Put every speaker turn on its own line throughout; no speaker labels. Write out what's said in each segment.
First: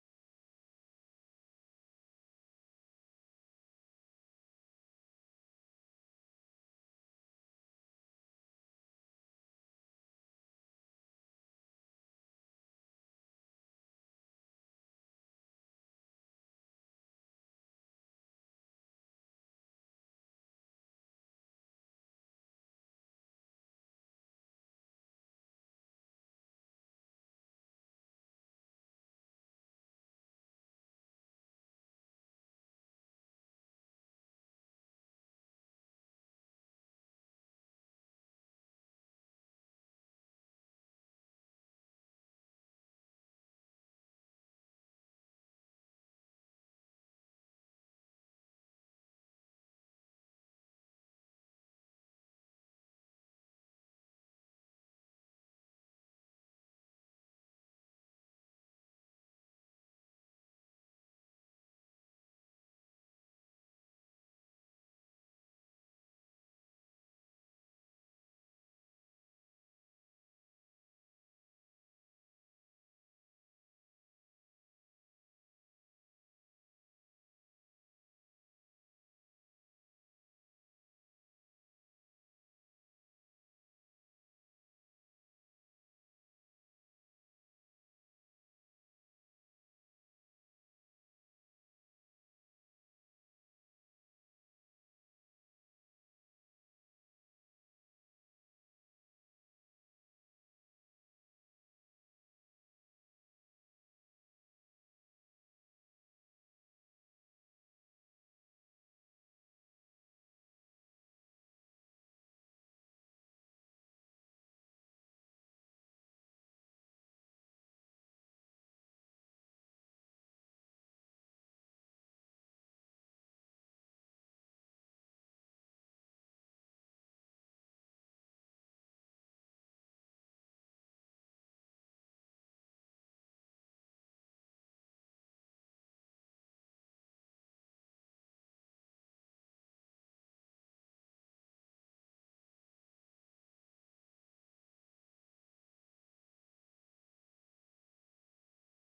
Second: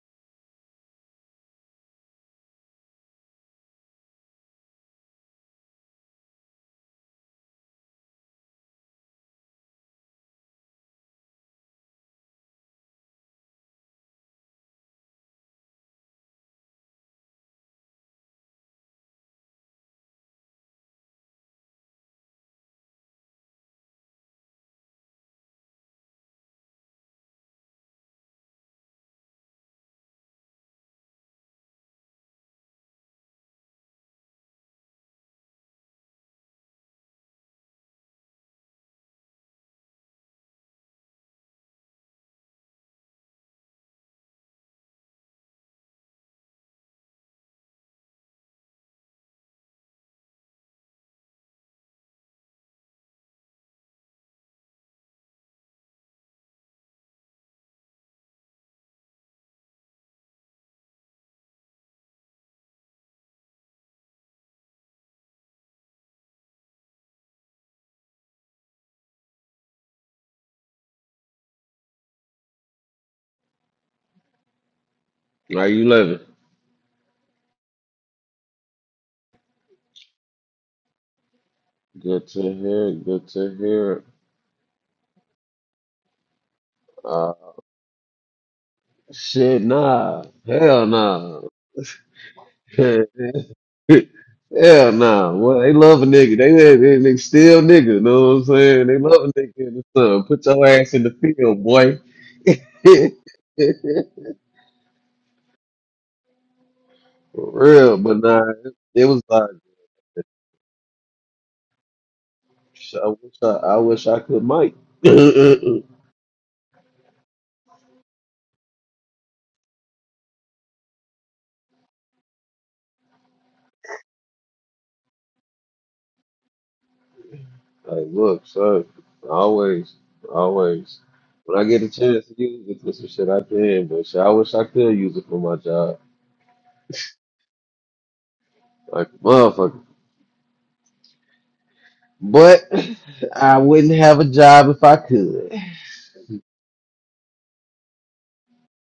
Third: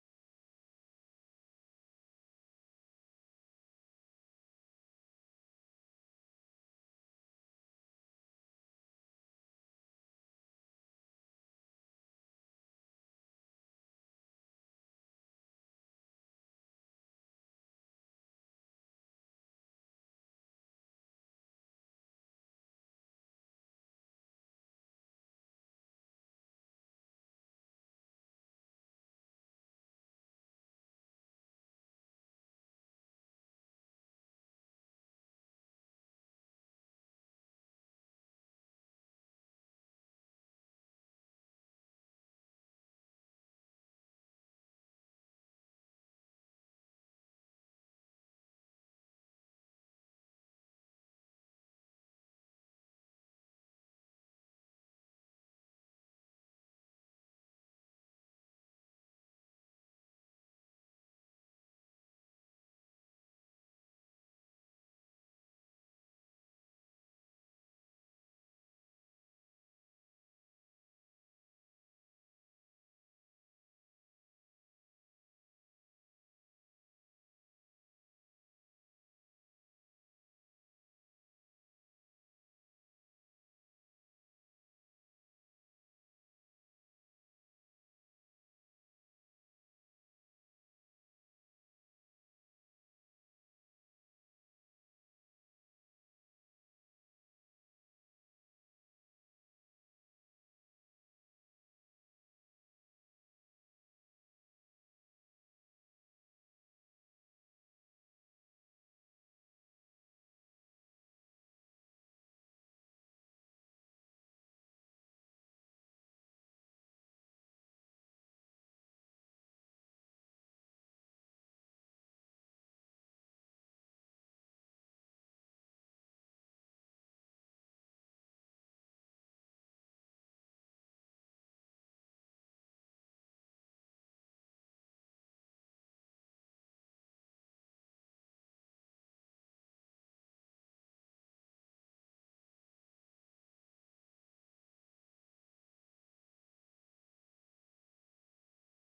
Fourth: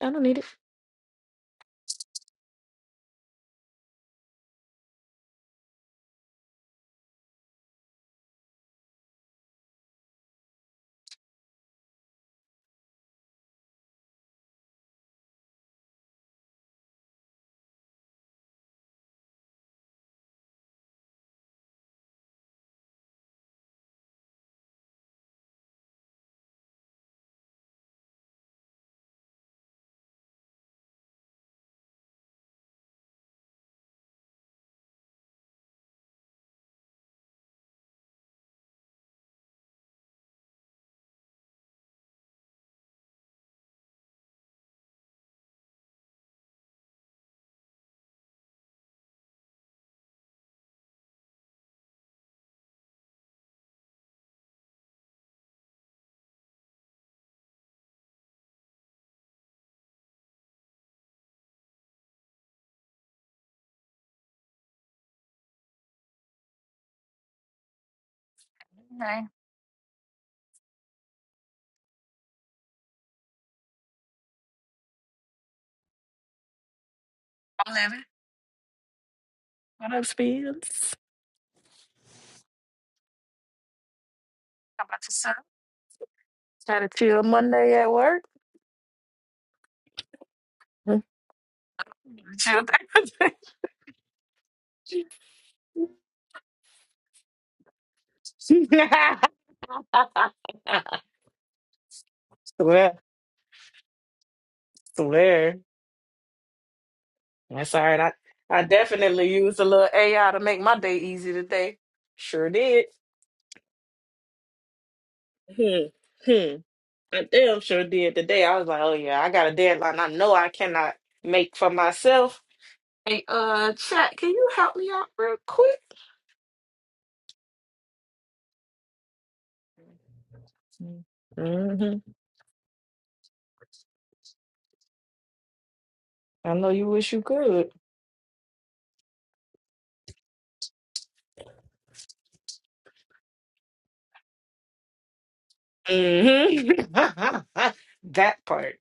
I don't need it. Hey,
How you living?
I'm living. What up, Spins?
Good to hear. it, Good to hear. it.
How about yourself? Had a chill
Uh,
Monday at work.
shit, nah. Hell
Hmm.
nah.
Chill
Hell
Thursday.
nah. Well, they love a nigga. They, they, they, they still nigga. Know what I'm saying? They love a nigga in the sun. Put your ass in the field, boy.
swear, swear.
For
That's all
real,
right. I,
but nah.
I
It was
definitely
like,
used a little AI to make my day easy today. Sure did.
I wish I, I wish I could, Mike.
Hmm. Hmm. I damn sure did today. I was like, oh yeah, I got a deadline. I know I cannot make for myself. Hey, uh, chat, can you help me out real quick?
Like, look, son, always, always. When I get a
Mm-hmm.
chance to use it for some shit, I can. But shit, I wish I could use it for my job,
I know you wish you could.
like a motherfucker. But I wouldn't have a job if I could.
hmm that part.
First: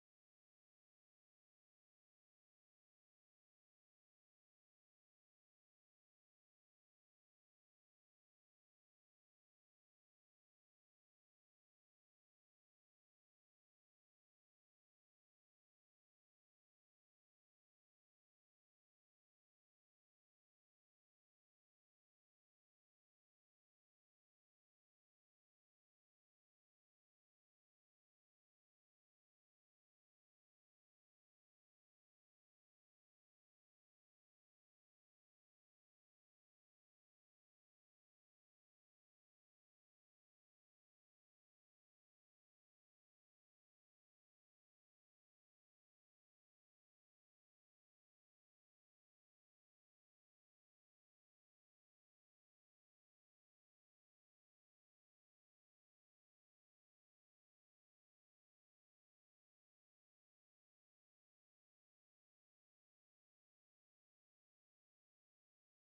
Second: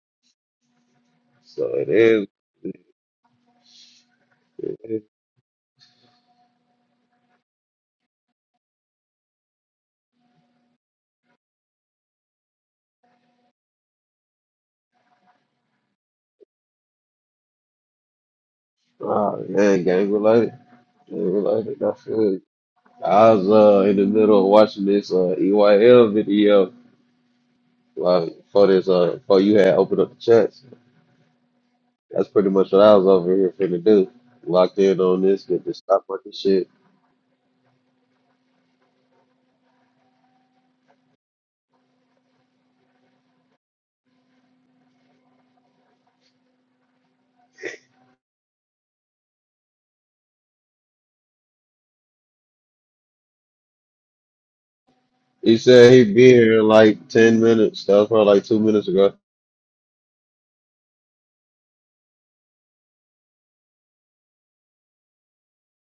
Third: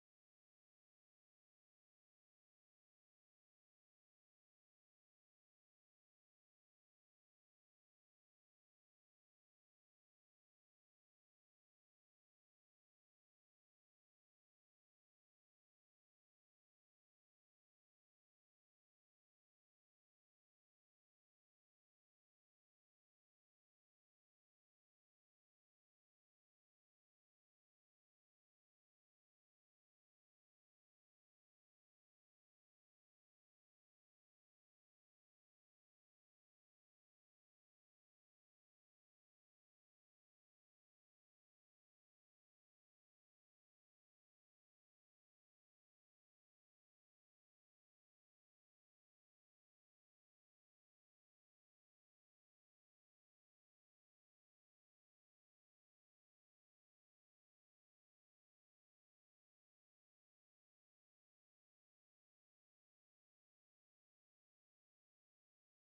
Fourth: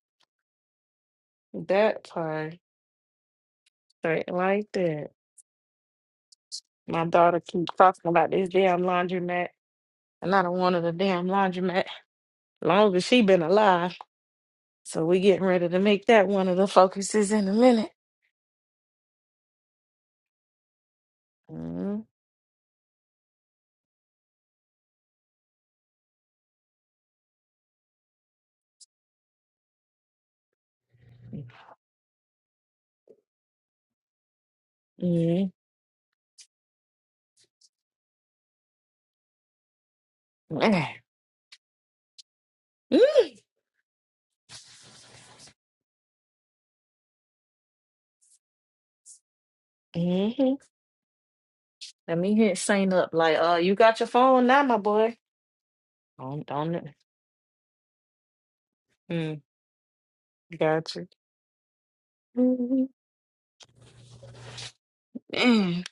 So it
That
is.
part, straight like
It is.
that. My daughter keeps talking about this damn laundromat, and I don't want her the damn laundromat long as she been alive. So we getting ready to make that one of the focuses in a minute.
Oh man, gang related, gang related. I
mm
feel you. I was uh in the middle of watching this uh EYL video like for this uh before you had opened up the chats. That's pretty much what I was over here finna do. Locked in on this,
mm
get this stock market shit.
mm Mm-hmm. Let me hit Saint up like, uh, you got your phone now, my boy.
He said he'd be
Don't
here in
don't.
like 10 minutes. That was probably like two minutes ago. Is
Mm, gotcha. Mm. mm.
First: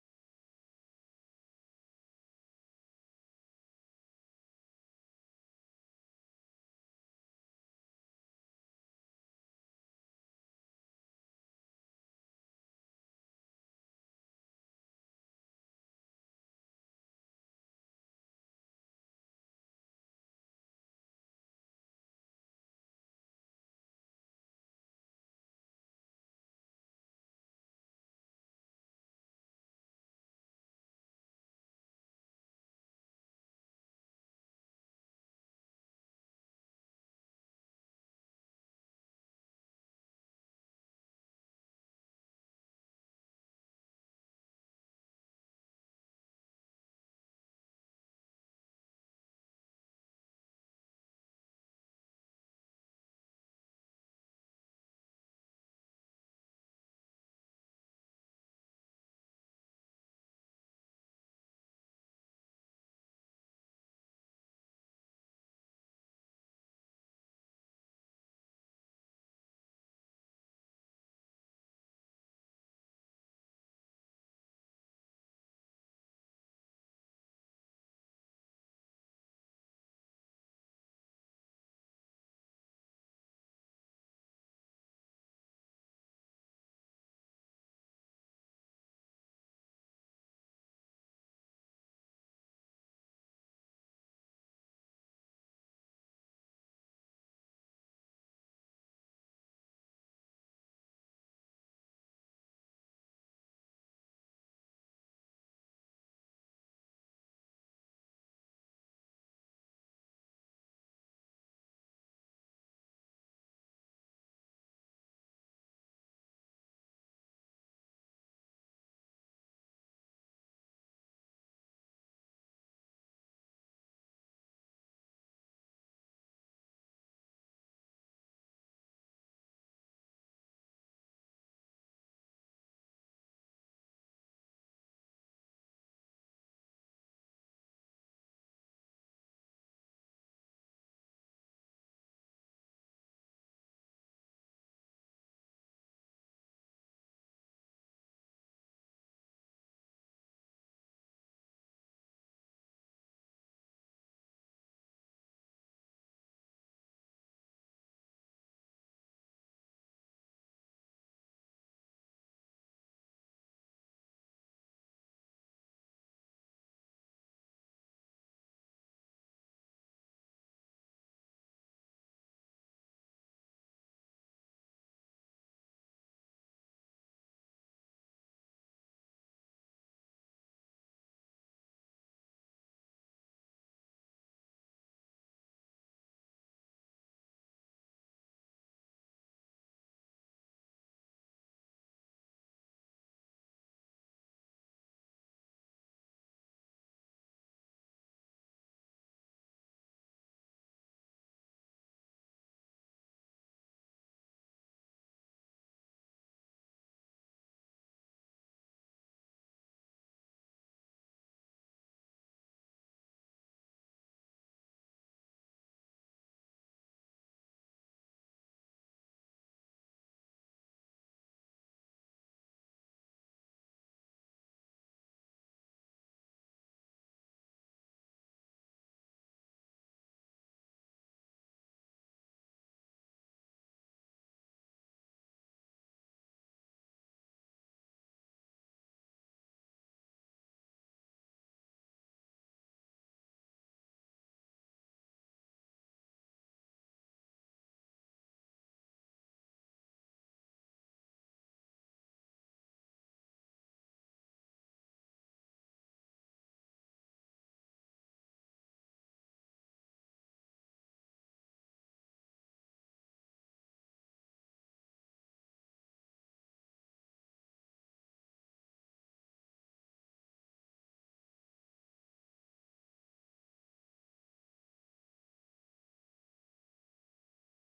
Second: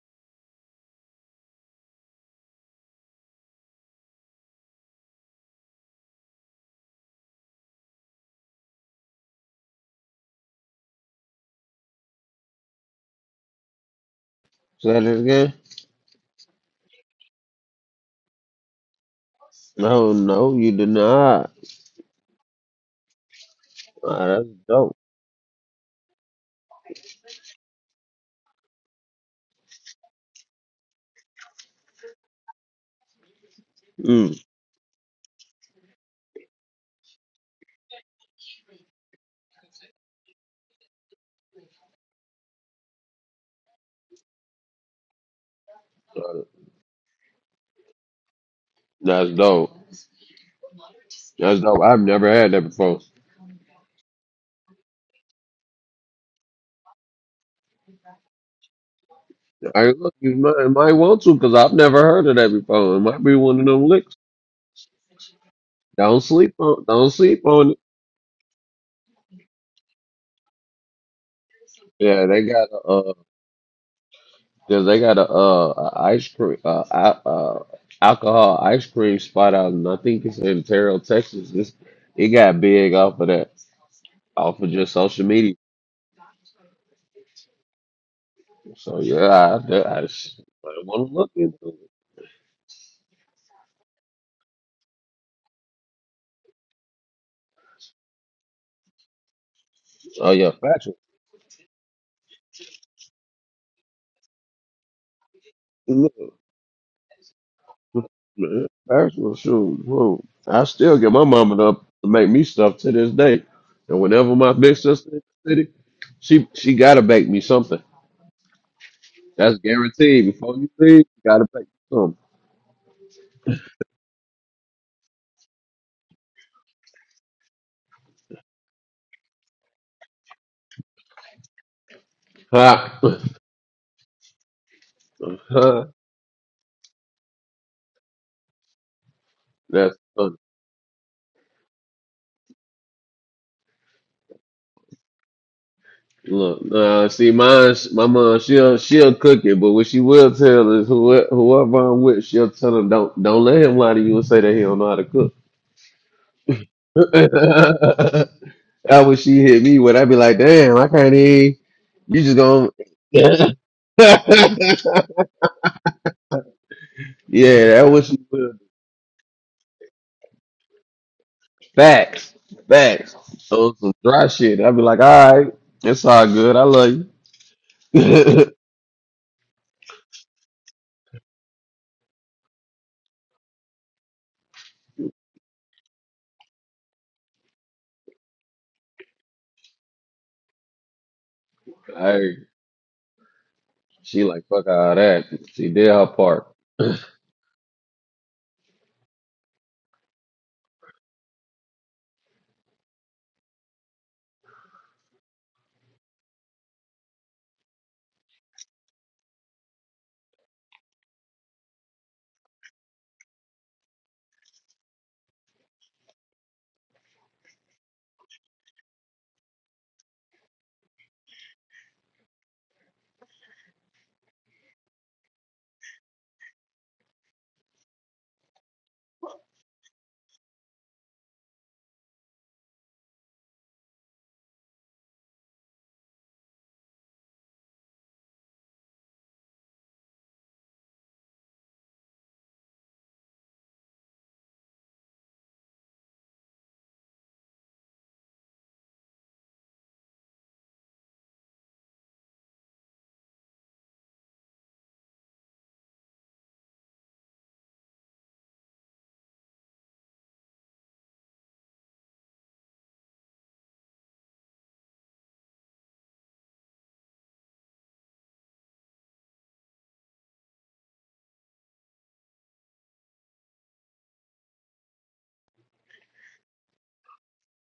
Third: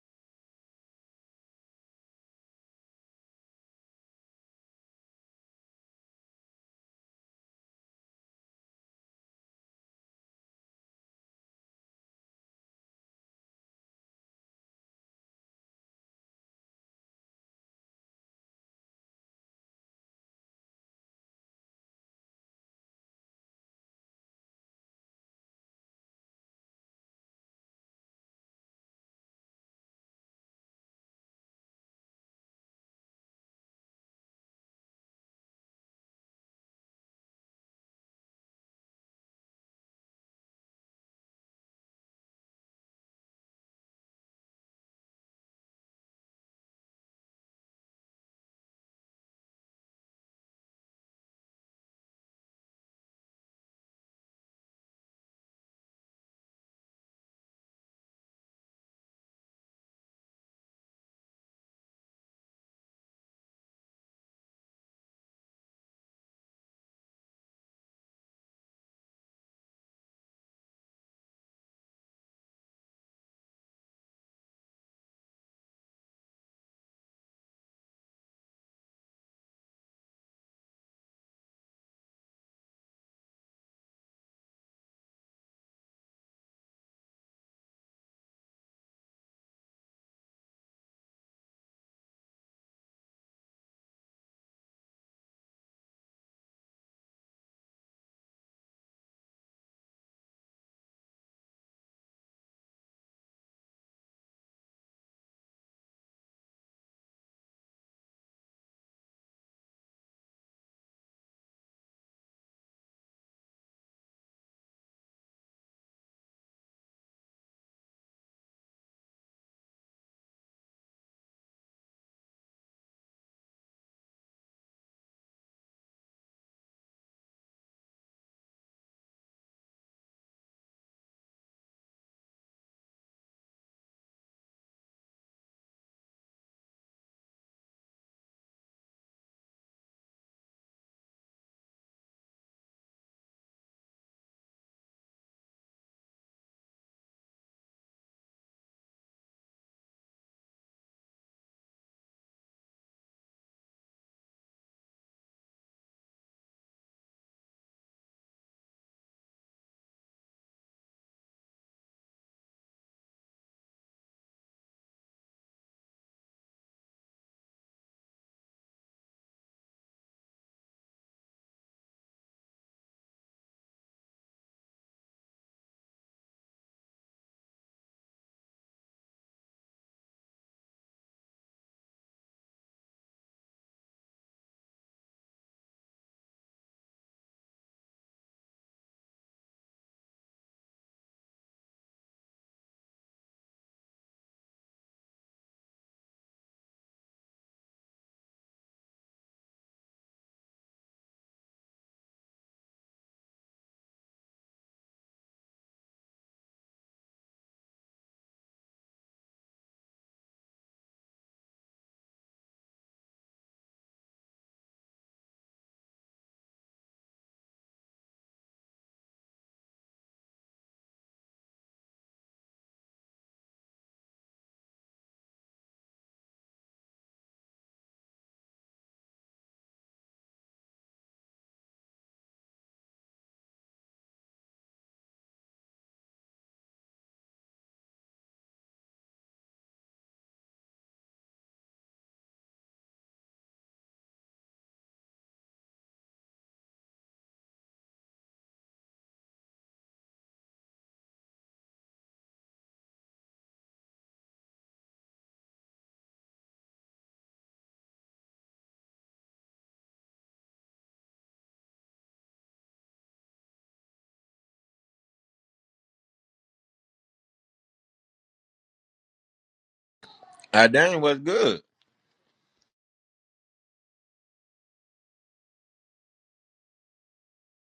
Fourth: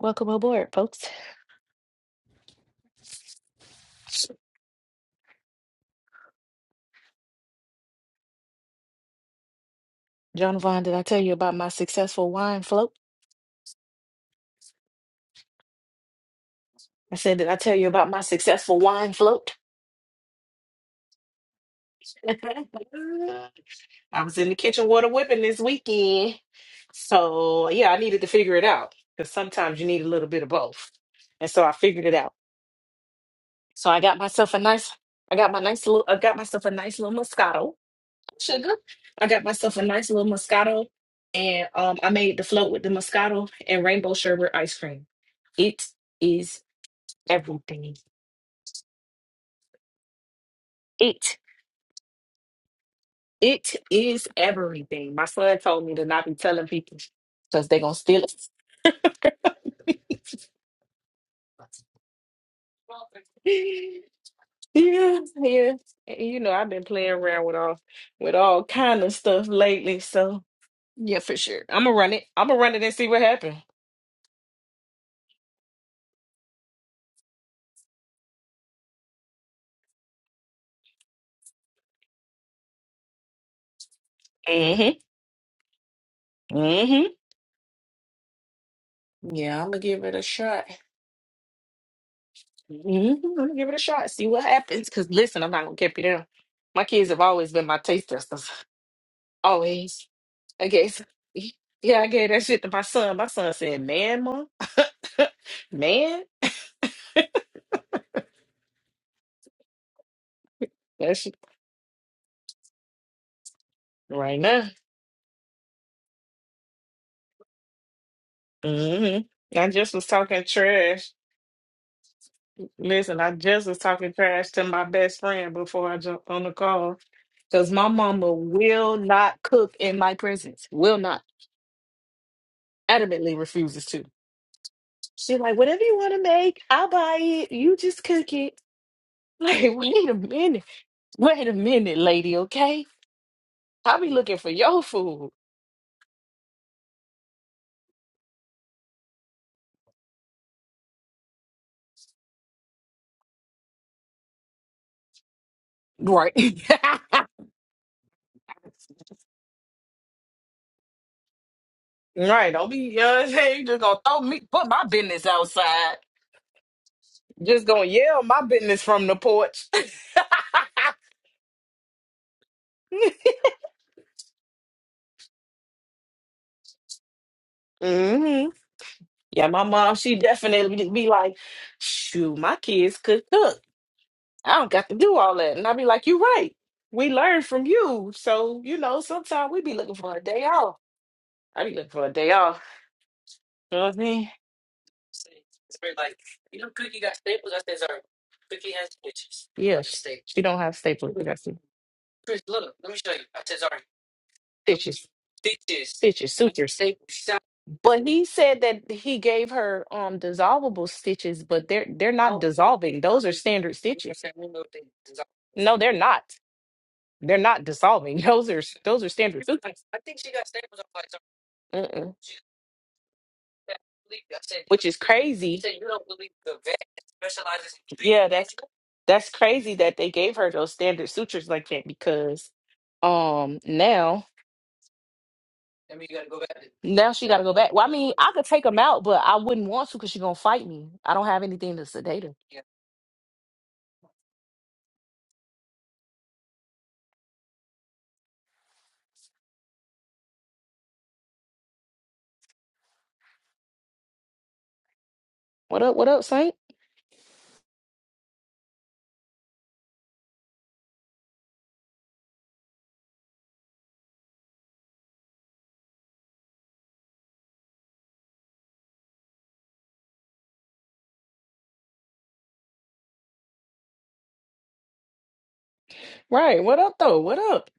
Welcome aboard, folks. John Vaughn, did I tell you about my successful wine float?
that it again?
I said, did I tell you about my successful wine float?
No, no, you did not.
I
Wow,
was in
that's
the kitchen
dope.
water whipping this weekend. So yeah, I needed to figure it out because sometimes you need a little bit of both. And so I figured it out. So I got
Mm,
myself a nice, I got my nice little, I got myself a nice little Moscato sugar. I got myself a nice little Moscato and um, I made the float with the Moscato and rainbow sherbet ice cream. It is everything.
that's dope.
It.
That's dope. I've never had that before.
It is everything. My son told me to not be telling people because they're gonna steal it.
I look, you might, might want to because I've never heard of that before. It might be one of them licks.
yeah, yeah. And,
Don't
You know,
sleep
I've been
on. Don't
playing
sleep
around with
on it.
all with all kind of stuff lately. So yeah, for sure. I'm gonna run it.
Yeah, they
I'm gonna
got
run
a.
it and see
uh,
what happens.
Cause they got a uh a ice cream uh, a- uh alcohol ice cream spot out and I think it's in Terrell, Texas. It's, it got big off of that off of just
Mm-hmm.
social media.
Mm-hmm.
So yeah,
Yeah, I'm
I
gonna
I,
give it a
just-
shot.
want to look into it.
hmm I'm gonna give it a shot. See what happens. Cause listen, I'm not gonna keep you down. My kids have always been my taste testers. Always.
Oh yeah,
I
factual.
gave yeah, I gave that shit to my son. My son said, "Man, mom,
Look,
man,
man, Factual shoot. Whoa. I still get
that
my
shit
mama up to make me stuff to this day. And whenever
right
my
now."
big sister in the city, she she gotta bake me something.
hmm
That's
I just was
guaranteed.
talking
Before you leave, you
trash.
gotta bake me something.
Listen, I just was talking trash to my best friend before I jumped on the call because my mama will not cook in my presence. Will not.
Ha.
Adamantly refuses to. She like, whatever
Huh?
you want to make, I'll buy it. You just cook it. Like,
That's
wait a
funny.
minute. Wait a minute, lady, okay? I'll be looking for your food.
look. Uh, see, mine, my mom, she'll she'll cook it, but what she will tell is whoever, whoever I'm with, she'll tell him don't don't let him lie to you and say that he don't know how to cook.
Right.
That what she hit me with. I'd be like, damn, I can't even. You just
right.
gonna.
Don't be uh
yeah,
hey, you just gonna throw me put my business outside. Just gonna
that what she
yell my
will.
business from the porch.
Facts, facts. So some dry shit. I'd be like, all right, it's all good. I love you.
hmm Yeah, my mom, she definitely be like, shoot, my kids could cook. I don't got to do all that. And i be like, you right. We learn from you. So, you know, sometimes we be looking for a day off. I be looking for a
All
day
right.
off. You know what I
She
mean?
like fuck all that. She did her part.
Yeah. She she don't have staples. stitches, stitches, sutures. They, but he said that he gave her um dissolvable stitches, but they're they're not dissolving. Those are standard stitches. No, they're not. They're not dissolving. Those are those are standard sutures. Mm-mm. Which is crazy. Yeah, that's that's crazy that they gave her those standard sutures like that because um now. Now she got to go back. Well, I mean, I could take him out, but I wouldn't want to because she's gonna fight me. I don't have anything to sedate her. What up? What up, Saint?
I dang was good.
Right. What up, though? What up?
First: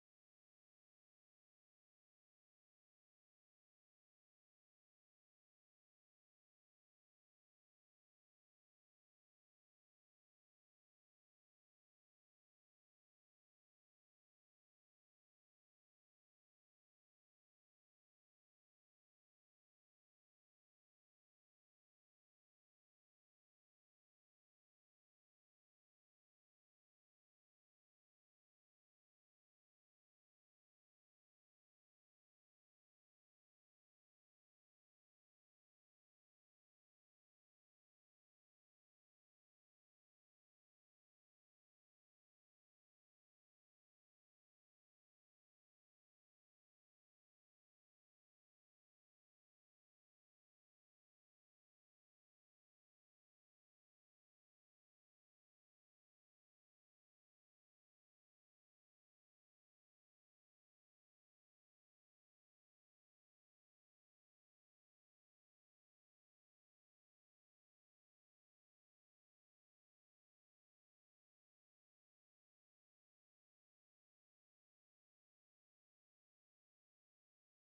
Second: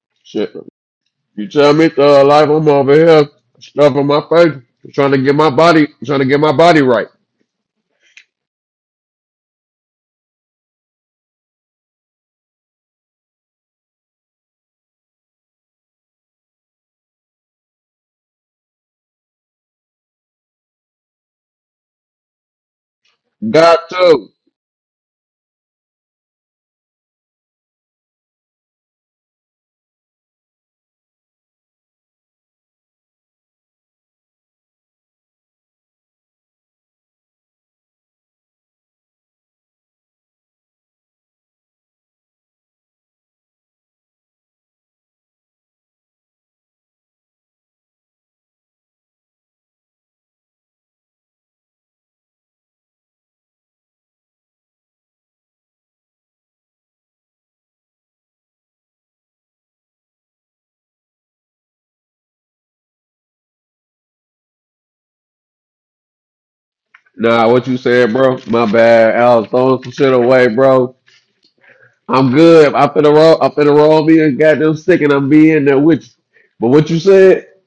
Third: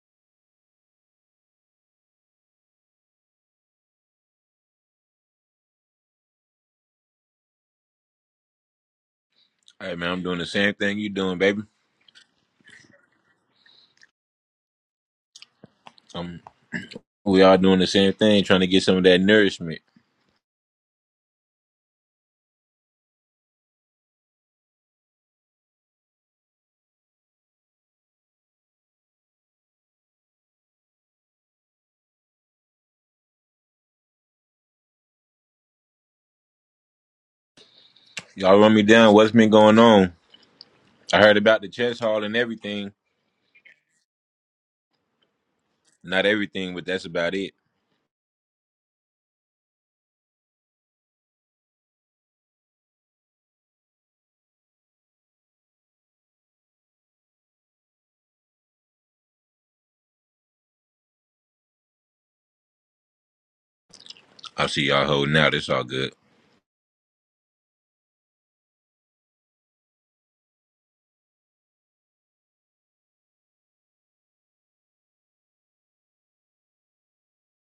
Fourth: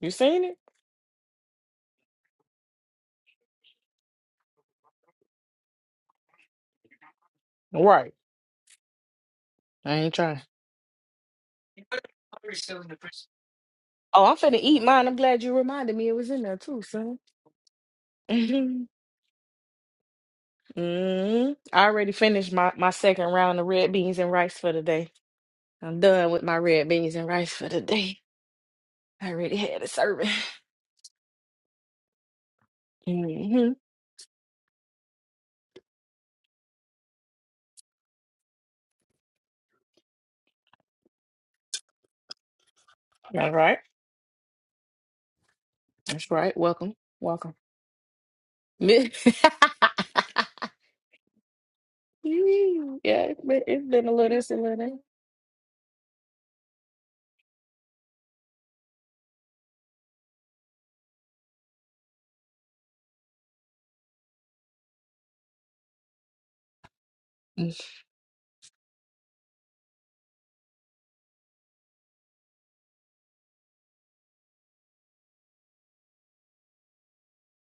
You seen
Shit.
it?
You tell me to uh, life I'm over here stuffing my face, trying to get my body, trying to get my body right.
Right.
Hey
I
man,
ain't
I'm doing
trying.
the same thing you doing, baby.
Oh, I'm finna eat mine. I'm glad you reminded me it was
I'm
in there too, son.
we all doing the same thing, trying to
hmm
get some of that nourishment.
hmm I already finished my, my second round of
Got
red beans
to.
and rice for the day. I'm done with my red beans and rice for the day. I already had a serving. hmm
Y'all run me down. What's been going on? I heard about the chess hall and everything.
That's right.
Not
That's right.
everything, but
Welcome.
that's about it.
Welcome. Mi- Mm, Yeah, it's been, it's been a little this and little
I see y'all holding out. It's all good.
Nah, what you said, bro? My bad. I was throwing some shit away, bro. I'm good. I finna roll. I finna roll me a goddamn stick, and I'm being there with you. But what you said?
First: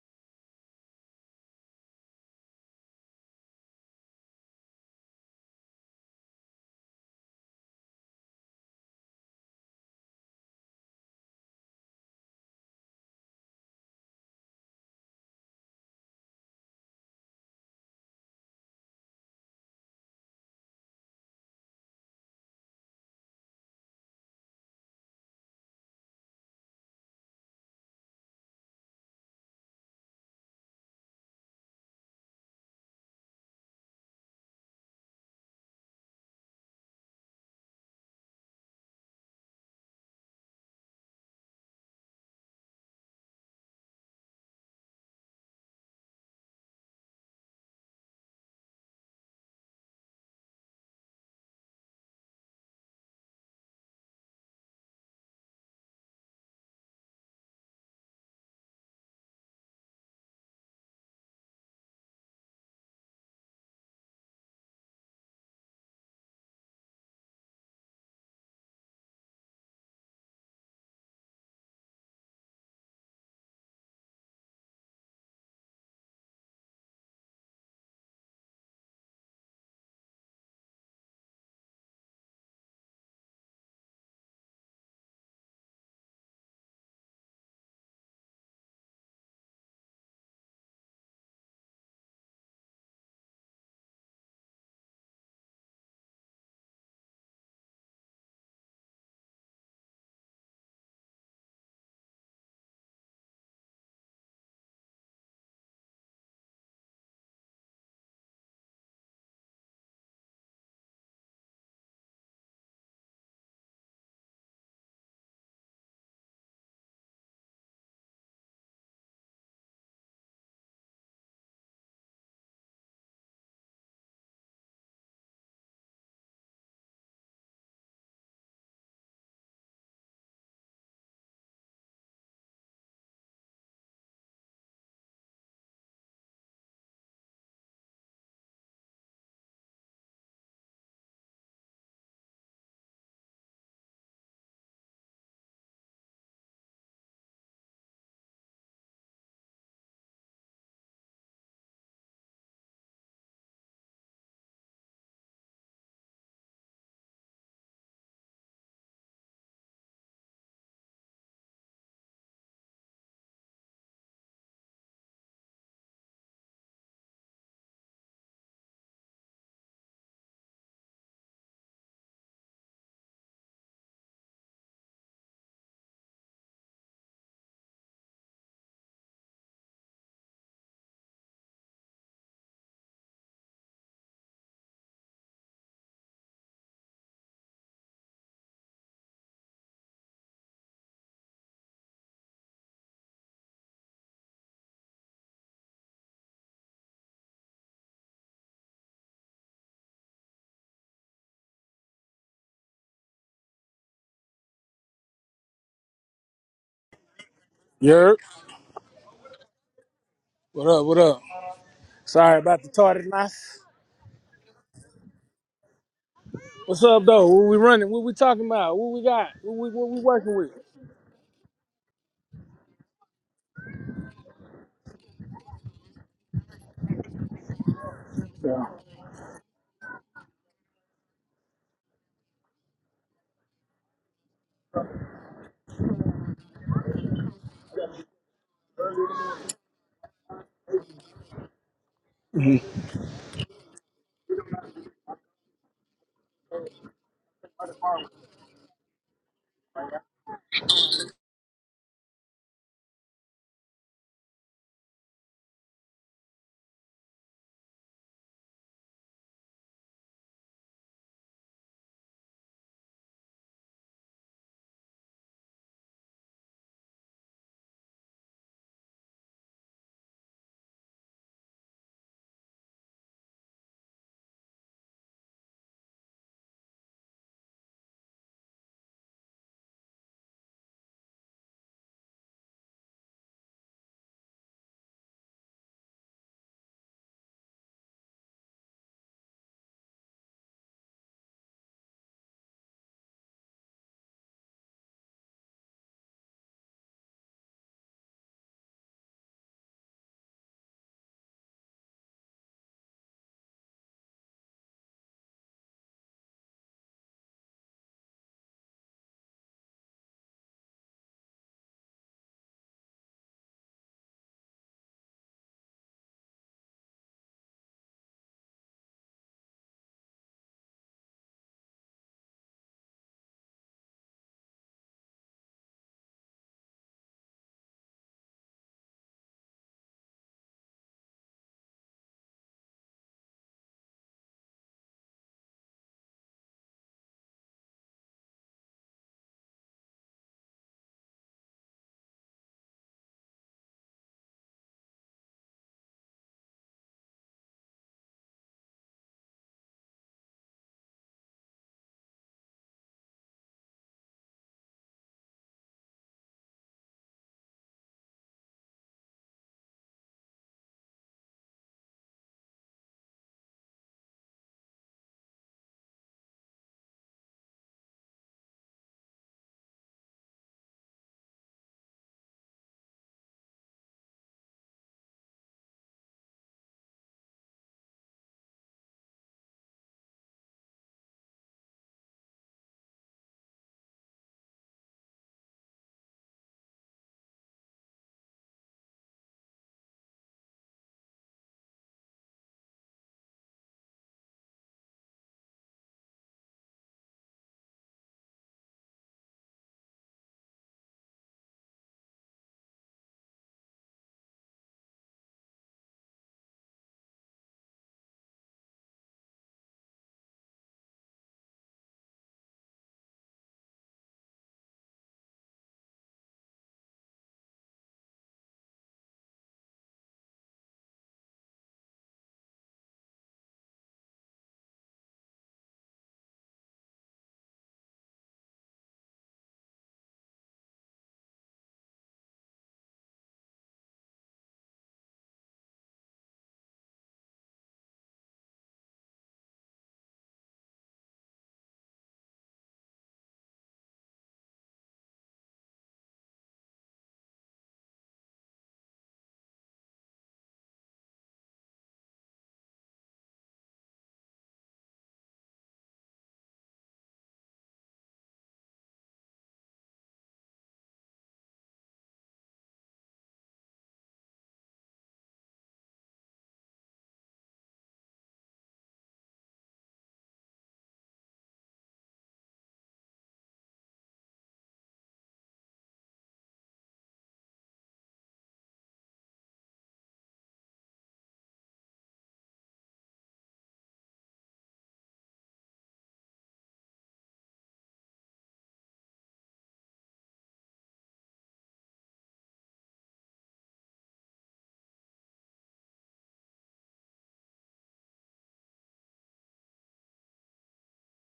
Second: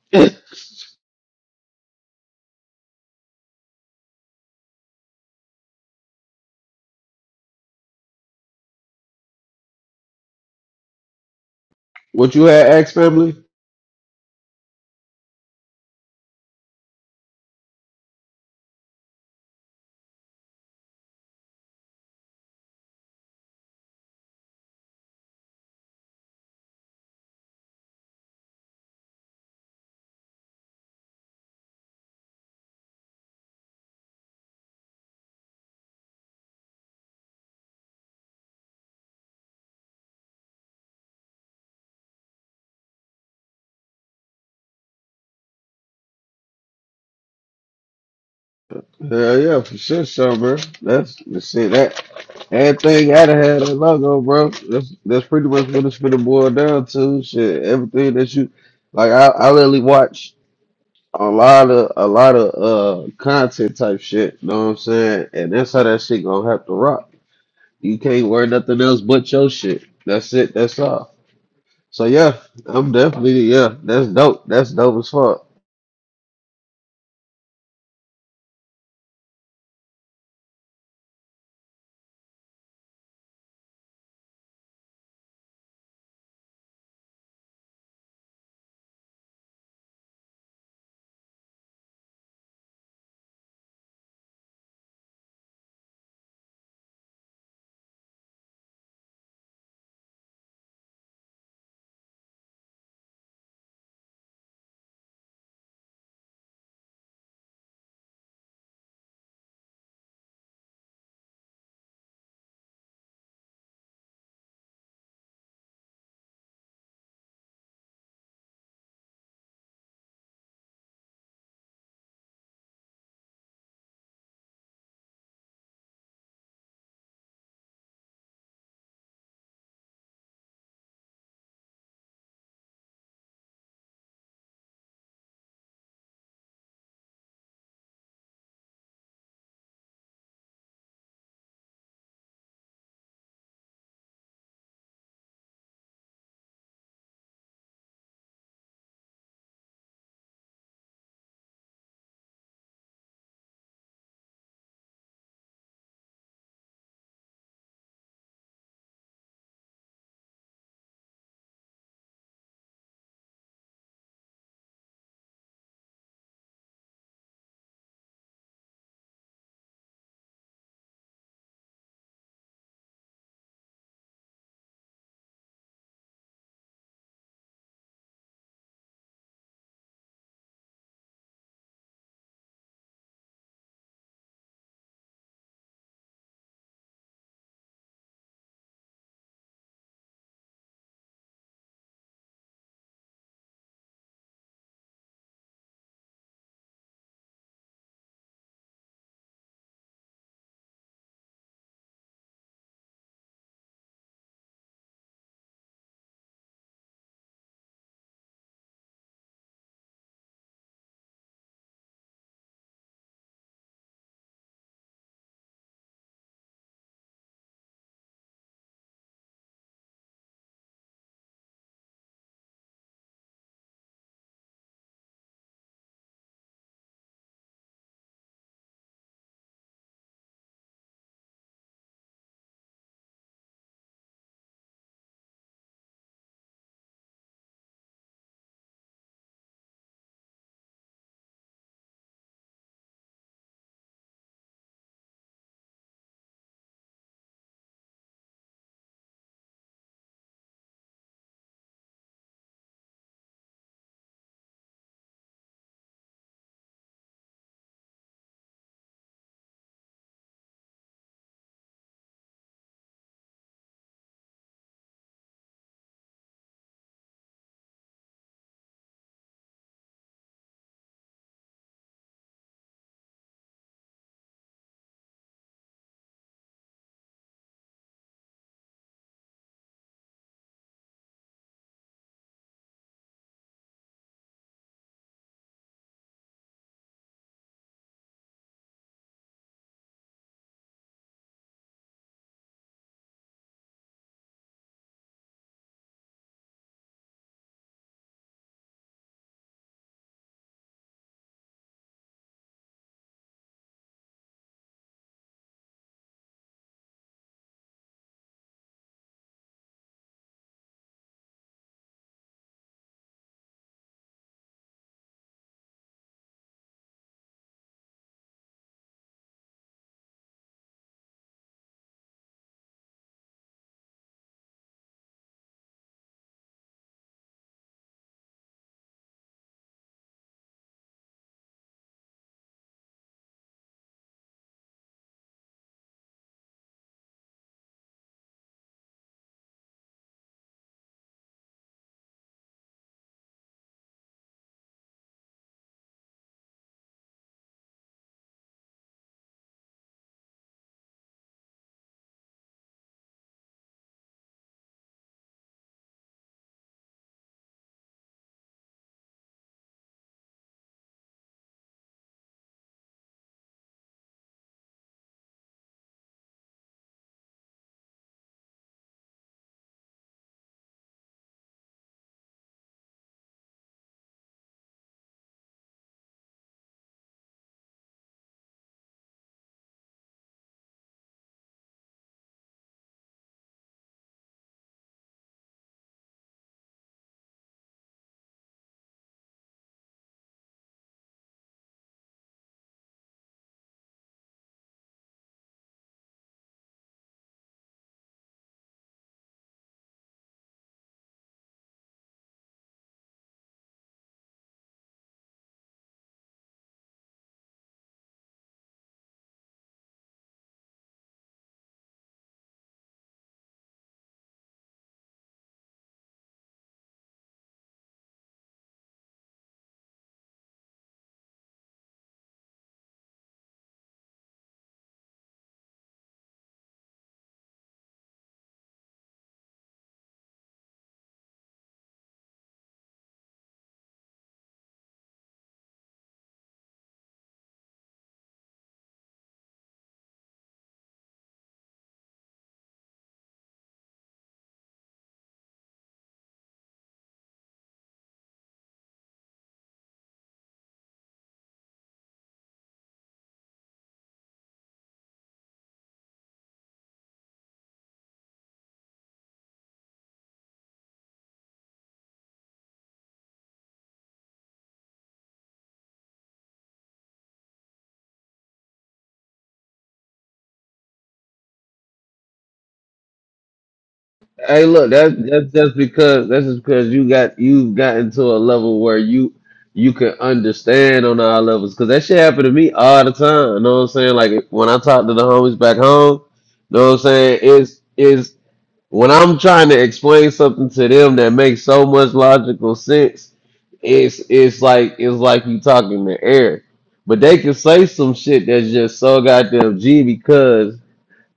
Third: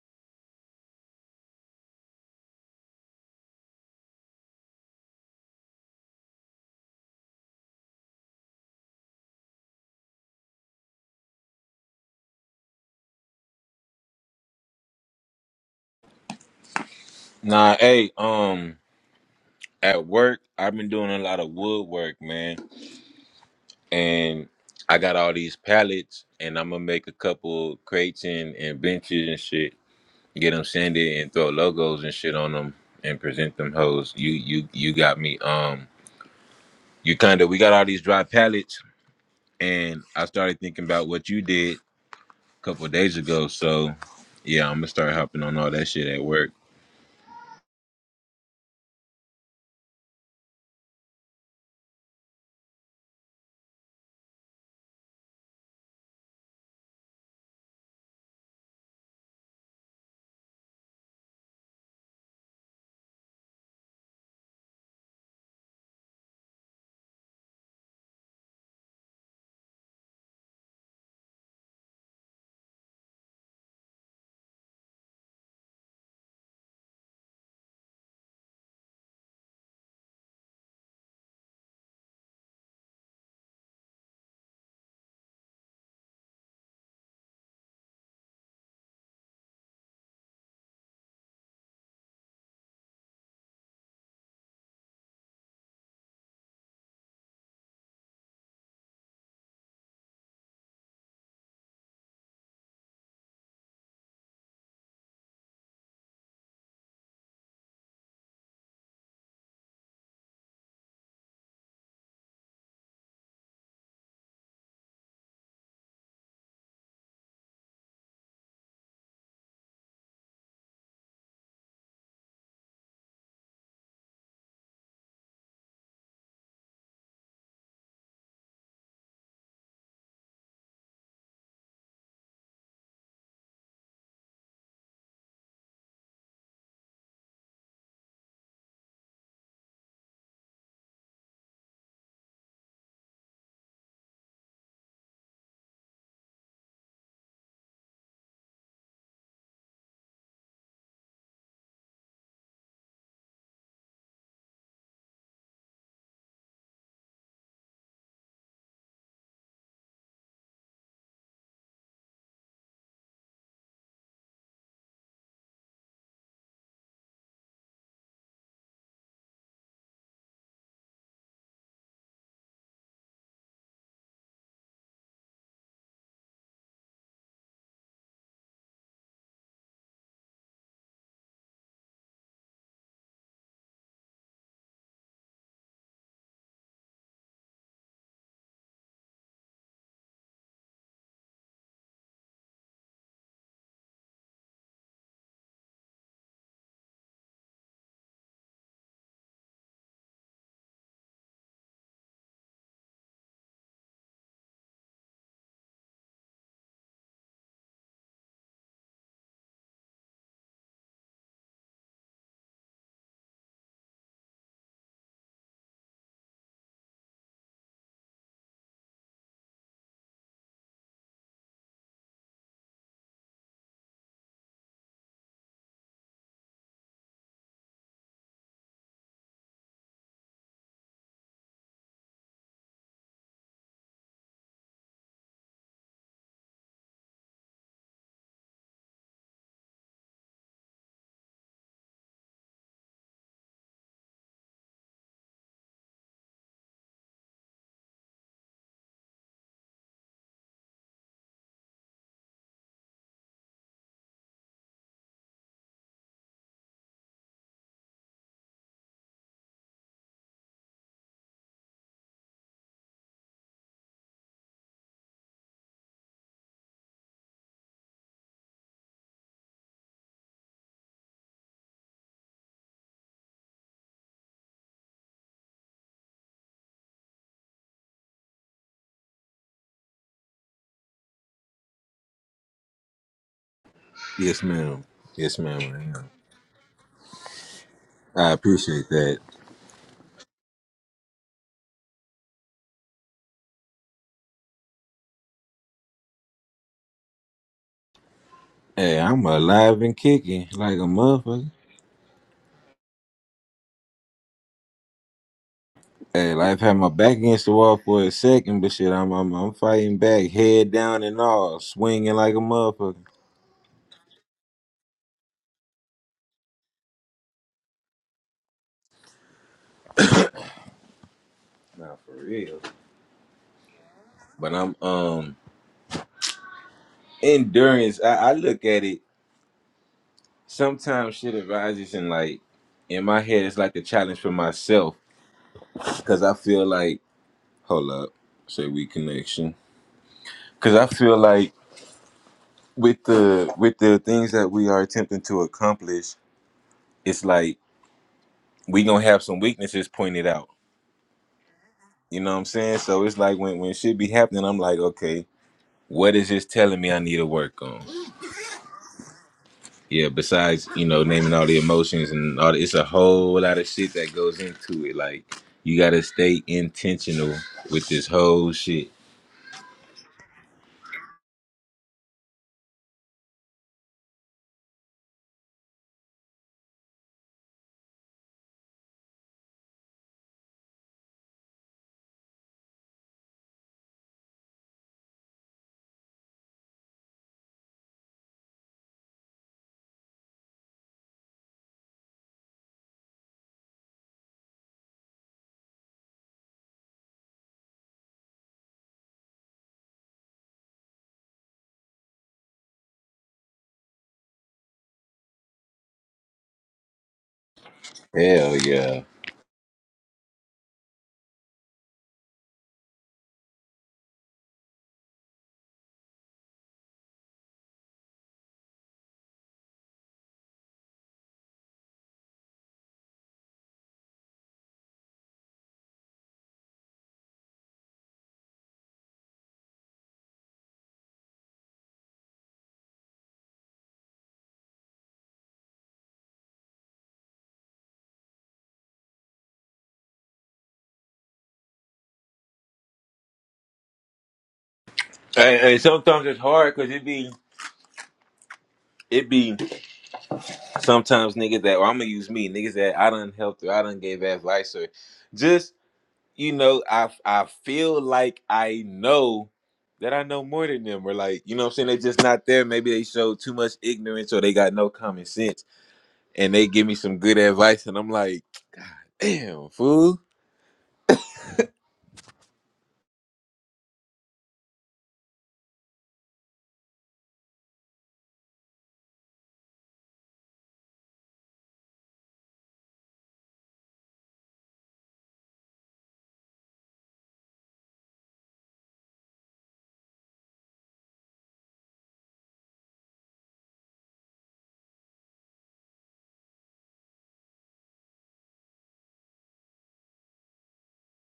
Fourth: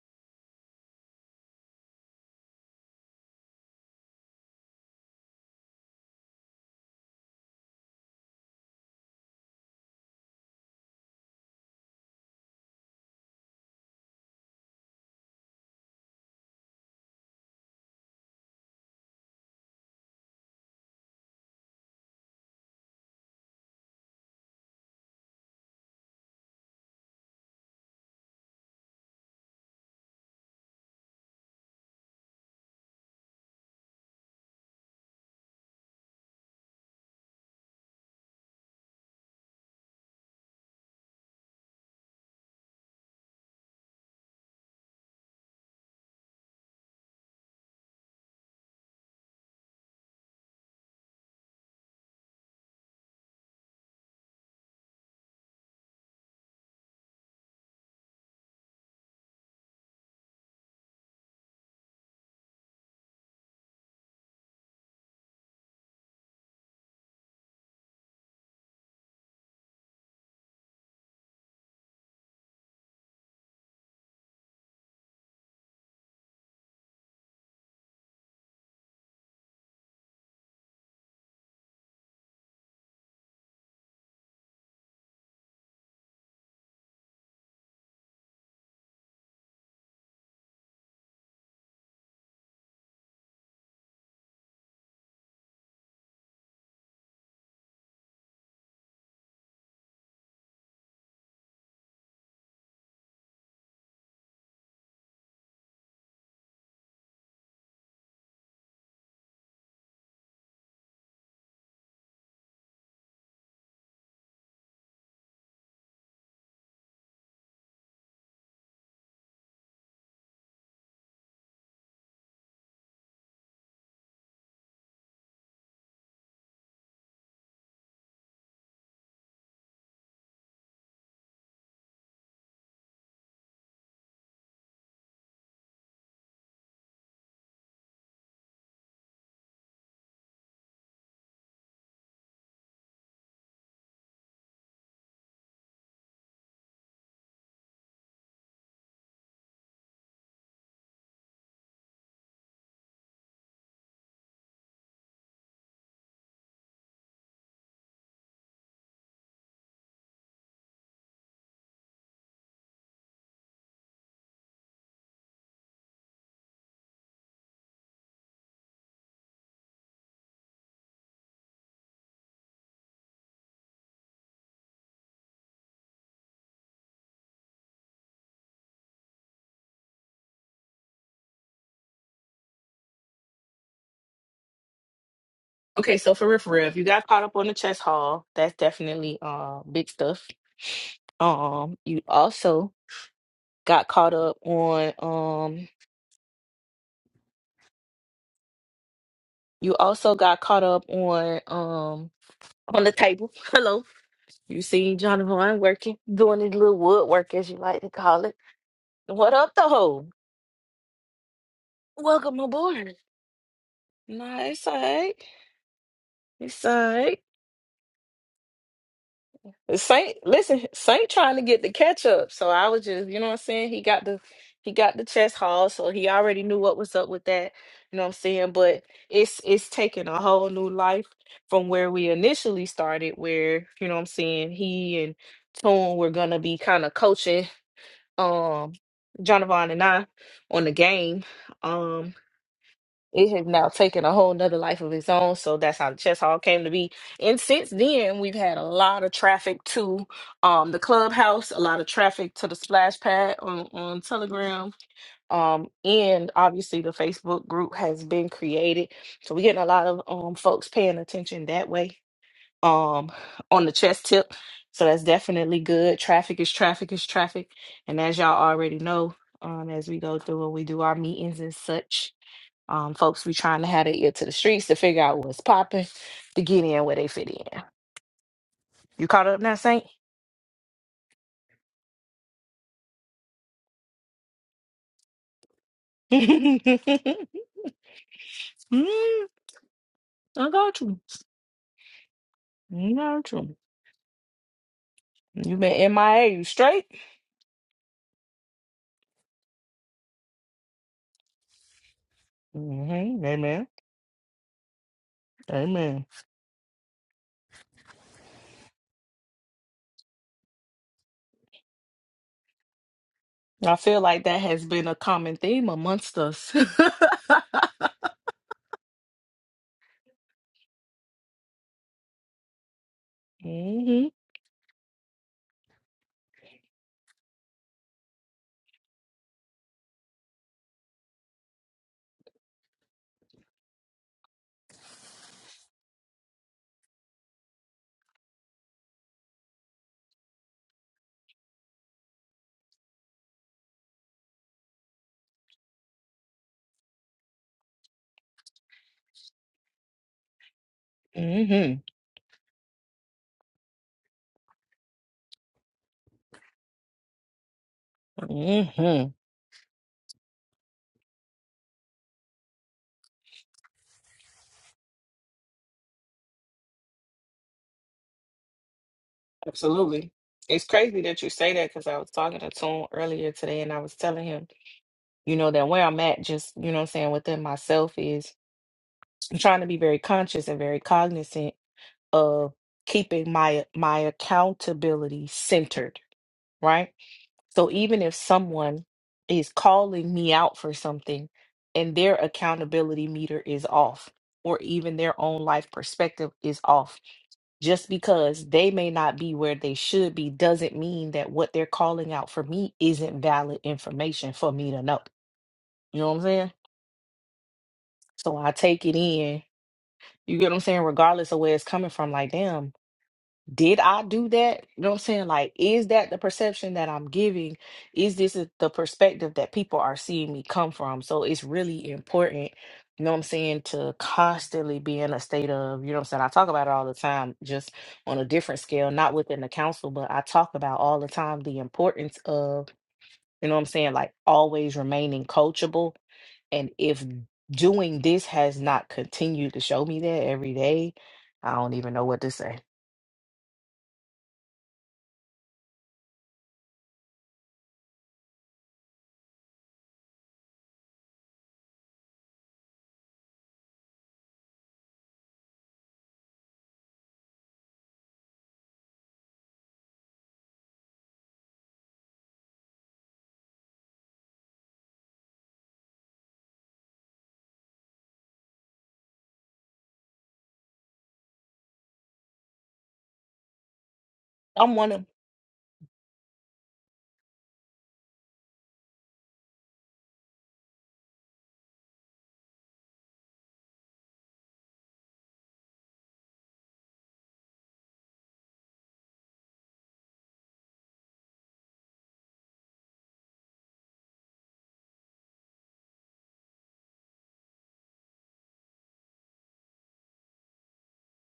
what you had, ex family?
Nah, hey, um, at work I've been doing a lot of woodwork, man, and I got all these pallets, and I'm gonna make a couple crates and, and benches and shit get them sanded and throw logos and shit on them and present them hoes. You you you got me. Um, you kind of we got all these dry pallets, and I started thinking about what you did a couple of days ago. So yeah, I'm gonna start hopping on all that shit at work.
Hell yeah, for sure, son, bro. That's the shit. That Everything gotta have that logo, bro. That's that's pretty much what it's finna boil down to. Shit, everything that you like, I I literally watch a lot of a lot of uh content type shit. You know what I'm saying? And that's how that shit gonna have to rock. You can't wear nothing else but your shit. That's it. That's all. So yeah, I'm definitely yeah. That's dope. That's dope as fuck.
Okay, so for real, for real, if you got caught up on the chess haul, that's definitely uh big stuff. Um, you also got caught up on um, you also got caught up on um on the table. Hello, you see Jonathan working, doing his little woodwork as you like to
Yerp.
call it. What up, the hoe?
What up? What up? Sorry
Welcome
about the
aboard.
tardiness.
Nice, all right. It's
What's
all
up
right.
though? What we running? What we talking about? What we got? What we what we
Saint,
working with?
listen, Saint trying to get the catch up. So I was just, you know what I'm saying? He got the he got the chest haul, so he already knew what was up with that. You know what I'm saying? But it's it's taking a whole new life from where we initially started, where, you know what I'm saying, he and Tune were gonna be kind of coaching um Jonavon and I on the game. Um it has now taken a whole nother life of its own. So that's how the chess hall came to be. And since then, we've had a lot of traffic to um, the clubhouse, a lot of traffic to the splash pad on, on Telegram. Um, and obviously, the Facebook group has been created. So we're getting a lot of um, folks paying attention that way um, on the chess tip. So that's definitely good. Traffic is traffic is traffic. And as y'all already know, um, as we go through and we do our meetings and such, um, folks be trying to have their ear to the streets to figure out what's popping, to get in where they fit in. You caught up now, Saint?
Yes, ma'am. Yes, ma'am. I am.
mm,
I appreciate that.
I got you. I got you. You been MIA, you straight?
Hey, I'm alive and kicking like a motherfucker.
hmm Amen. Amen.
Hey, life had my back against the wall for a second, but shit, I'm I'm, I'm fighting back, head down and all, swinging like a motherfucker.
I feel like that has been a common theme amongst us.
Nah, for real.
hmm
but I'm um endurance. I, I look at it sometimes shit arises and like in my head it's like a challenge for myself because I feel like hold up, say we connection because I feel like with the with the things that we are attempting to accomplish, it's like we gonna have some weaknesses pointed out.
hmm
You know what I'm saying? So it's like when when shit be happening, I'm like, okay, what is this telling me I need to work on?
hmm
Yeah, besides, you know, naming all the emotions and all the, it's a whole lot of shit that goes into it. Like you gotta stay intentional with this whole shit.
Absolutely. It's crazy that you say that because I was talking to Tune earlier today and I was telling him you know that where i'm at just you know what i'm saying within myself is i'm trying to be very conscious and very cognizant of keeping my my accountability centered right so even if someone is calling me out for something and their accountability meter is off or even their own life perspective is off just because they may not be where they should be doesn't mean that what they're calling out for me isn't valid information for me to know you know what i'm saying So I
Hell
take it
yeah.
in. You get what I'm saying? Regardless of where it's coming from, like, damn, did I do that? You know what I'm saying? Like, is that the perception that I'm giving? Is this is the perspective that people are seeing me come from? So it's really important, you know what I'm saying, to constantly be in a state of, you know what I'm saying? I talk about it all the time, just on a different scale, not within the council, but I talk about all the time the importance of, you know what I'm saying, like always remaining coachable and if doing this has not continued to show me that every day, I don't even know what to say.
And, and sometimes it's hard because it be it be sometimes niggas that or I'm gonna use me, niggas that I done helped or I done gave advice or just you know, I I feel like I know that I know more than them or like, you know what I'm saying? They just not there. Maybe they showed too much ignorance or they got no common sense and they give me some good advice, and I'm like, damn, fool.
Hey,
I'm
look,
one of,
that's that's just because that's just because you got you've gotten to a level where you you can understand on our levels. Cause that shit happened to me all the time. You know what I'm saying? Like when I talk to the homies back home, you know what I'm saying? Is is when I'm trying to explain something to them that makes so much logical sense, it's it's like it's like you talking to air. But they can say some shit that's just so goddamn G because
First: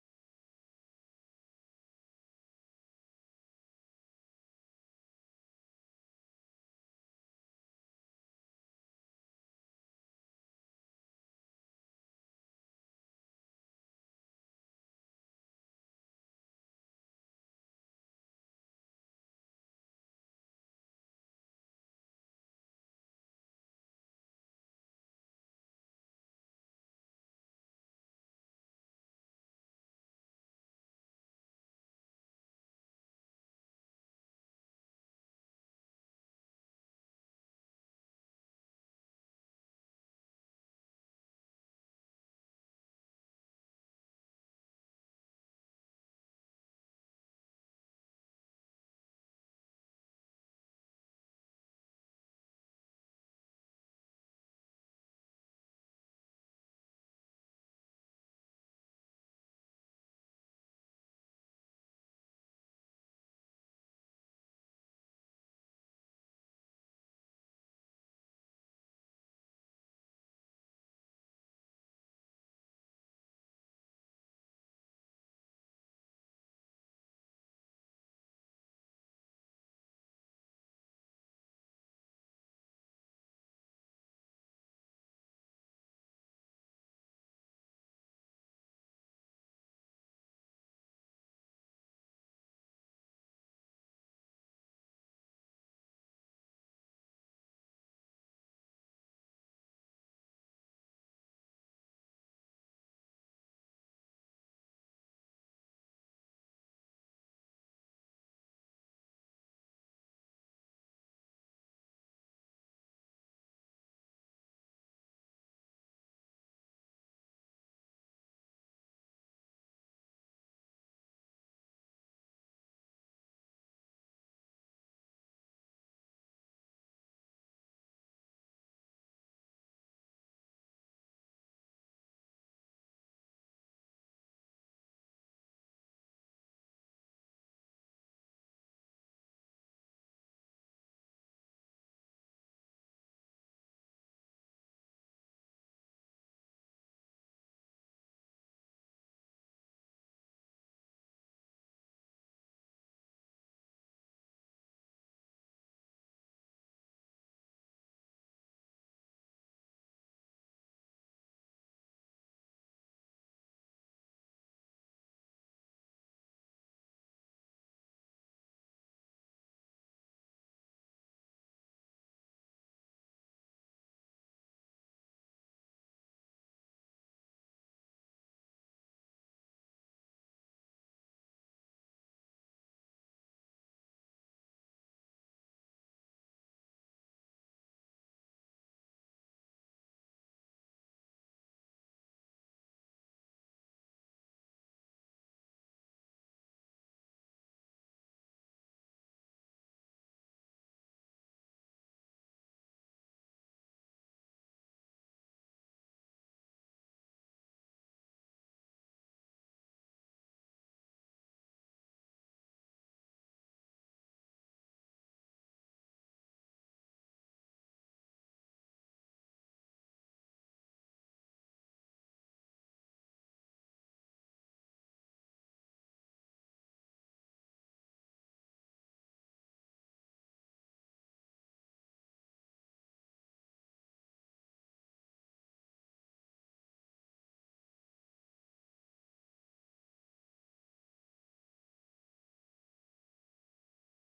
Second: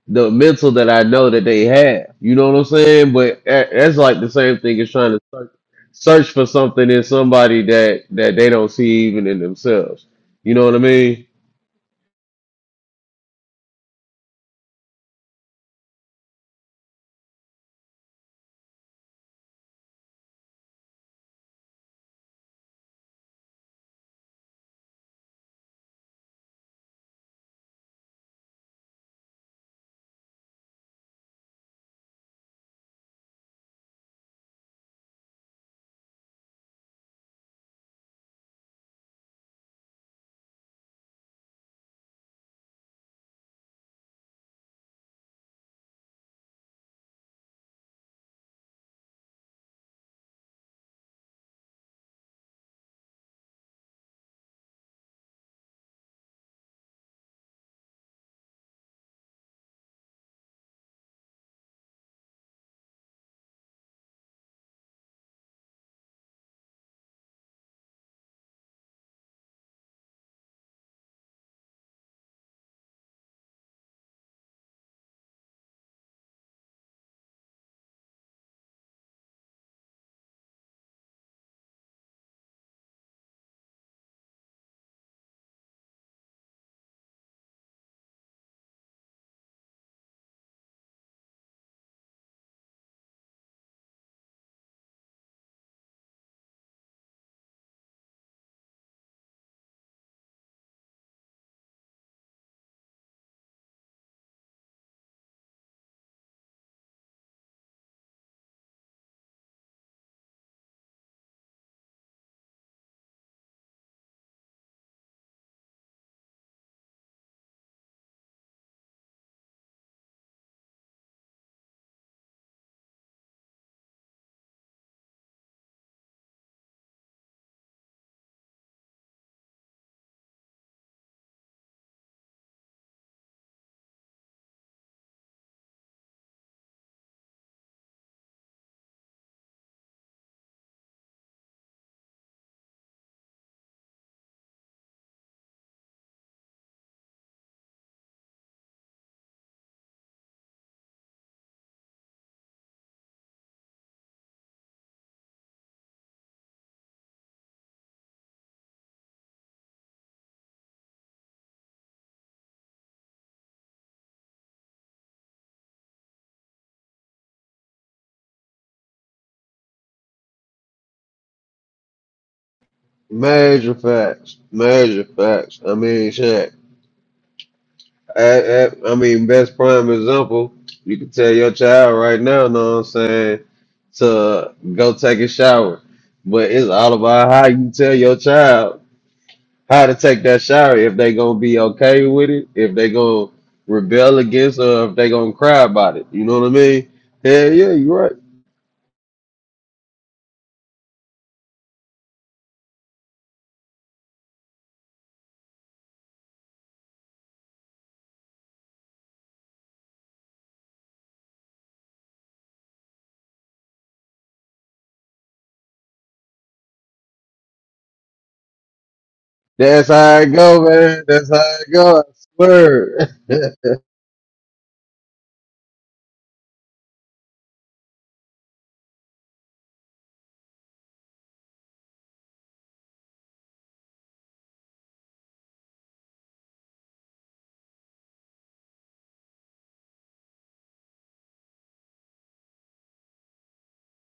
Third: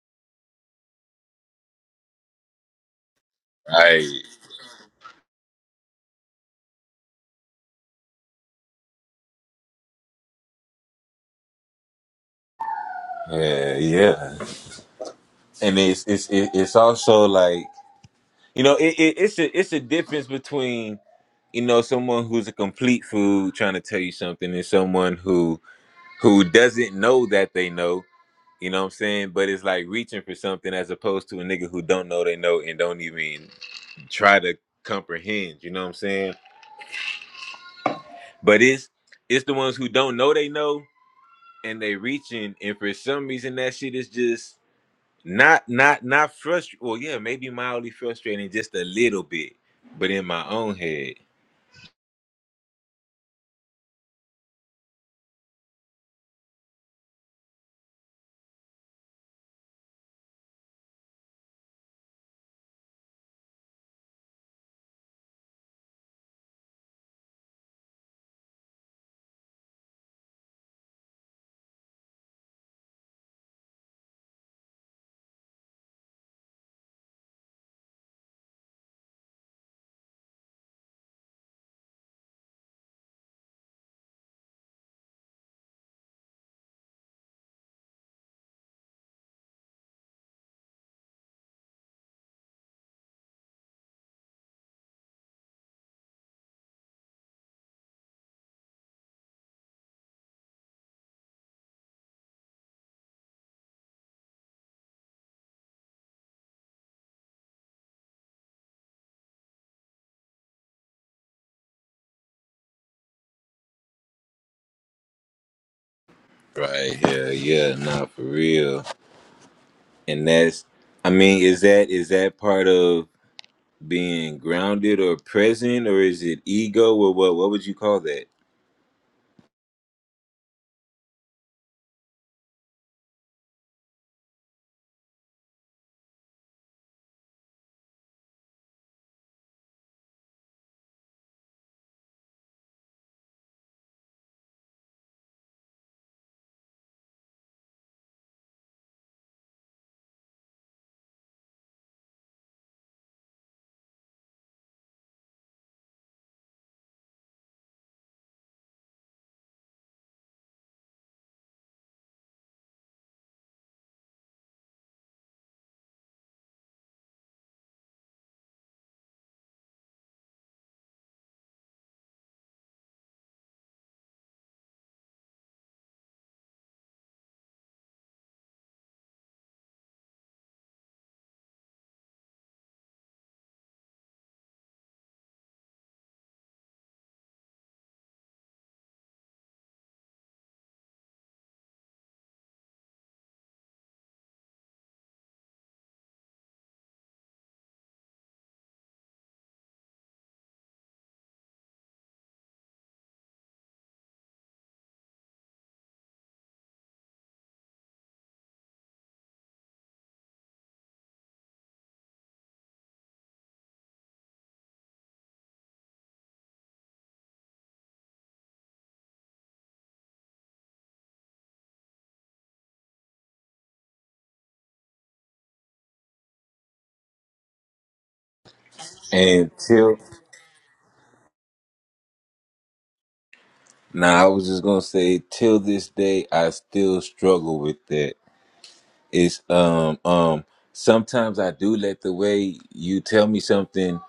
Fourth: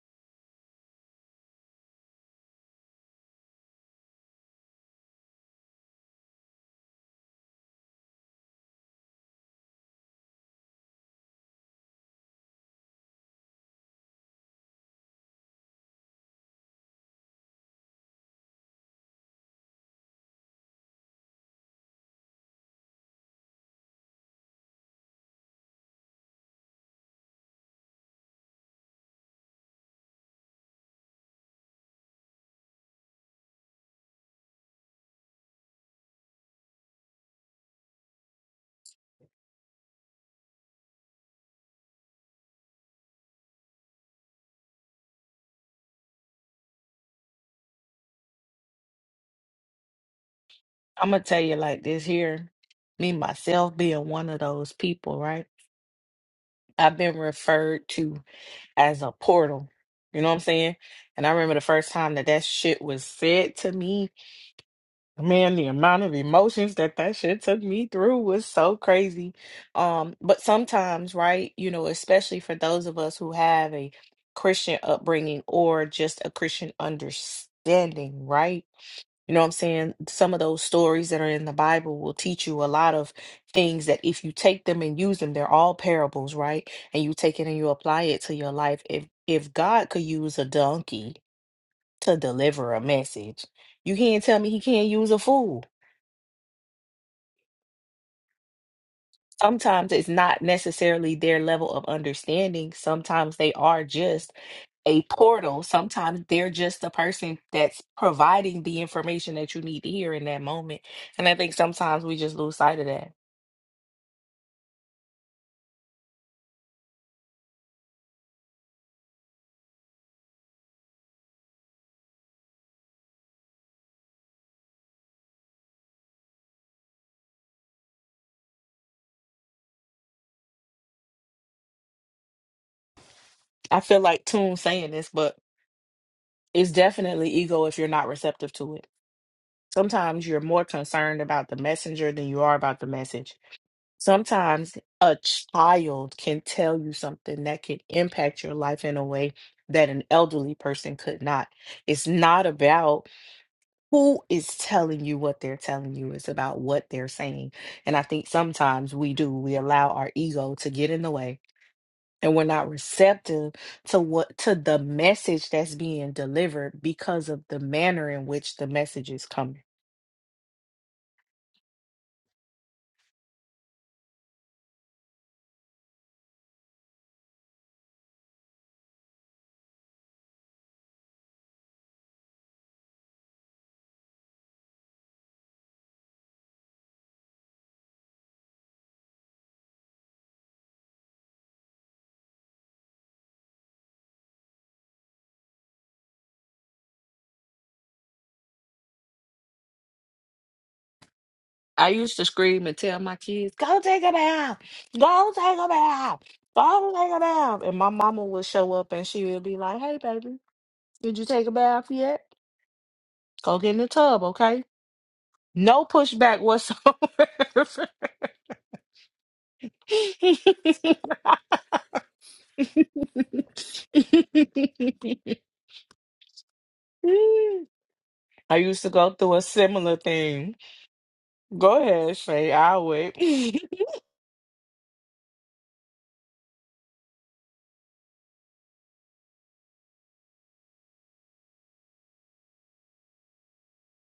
the mental that I know that they have. You know what I'm saying? But that- that's
Right.
like the same thing as trying to search, search for something in somebody that that they don't see even in themselves. You know what I mean?
Yeah, yeah. And it's it's it- it's also like you know it, it it's a it's a difference between you know someone who's a complete fool trying to tell you something and someone who who doesn't know that they know. You know what I'm saying? But it's like reaching for something as opposed to a nigga who don't know they know and don't even try to comprehend. You know what I'm saying? But it's it's the ones who don't know they know and they reaching, and for some reason that shit is just not not not frustrating. Well, yeah, maybe mildly frustrating, just a little bit, but in my own
I'm
head,
gonna tell you like this here, me myself being one of those people, right? I've been referred to as a portal. You know what I'm saying? And I remember the first time that that shit was said to me Man, the amount of emotions that that shit took me through was so crazy. Um, but sometimes, right, you know, especially for those of us who have a Christian upbringing or just a Christian understanding, right? You know what I'm saying? Some of those stories that are in the Bible will teach you a lot of things that if you take them and use them, they're all parables, right? And you take it and you apply it to your life. If if God could use a donkey to deliver a message, you can't tell me he can't use a fool sometimes it's not necessarily their level of understanding. Sometimes they are just a portal. Sometimes they're just the person that's providing the information that you need to hear in that moment. And I think sometimes we just lose sight of that.
right here, yeah, nah, for real. And that's, I mean, is that is that part of being grounded or present, or is it ego, or what? What would you call that?
I feel like Toon saying this, but it's definitely ego if you're not receptive to it. Sometimes you're more concerned about the messenger than you are about the message. Sometimes a child can tell you something that could impact your life in a way that an elderly person could not. It's not about who is telling you what they're telling you, it's about what they're saying. And I think sometimes we do, we allow our ego to get in the way. And we're not receptive to what to the message that's being delivered because of the manner in which the message is coming.
Major facts. Major facts. I mean, shit. I, I, I mean, best prime example. You can tell your child right now, know what I'm saying, to go take a shower. But it's all about how you tell your child how to take that shower if they gonna be okay with it, if they gonna rebel against or if they gonna cry about it. You know what I mean? Hell yeah, you right.
I used to scream and tell my kids, go take a bath, go take a bath, go take a bath. And my mama would show up and she would be like, hey, baby, did you take a bath yet? Go get in the tub, okay? No pushback whatsoever.
That's how it go, man. That's how it go. I swear.
I used to go through a
And
similar
till
thing. Go ahead, Shay. I'll wait.
now, I was just gonna say, till this day, I still struggle with that It's um um sometimes I do let the way you tell me something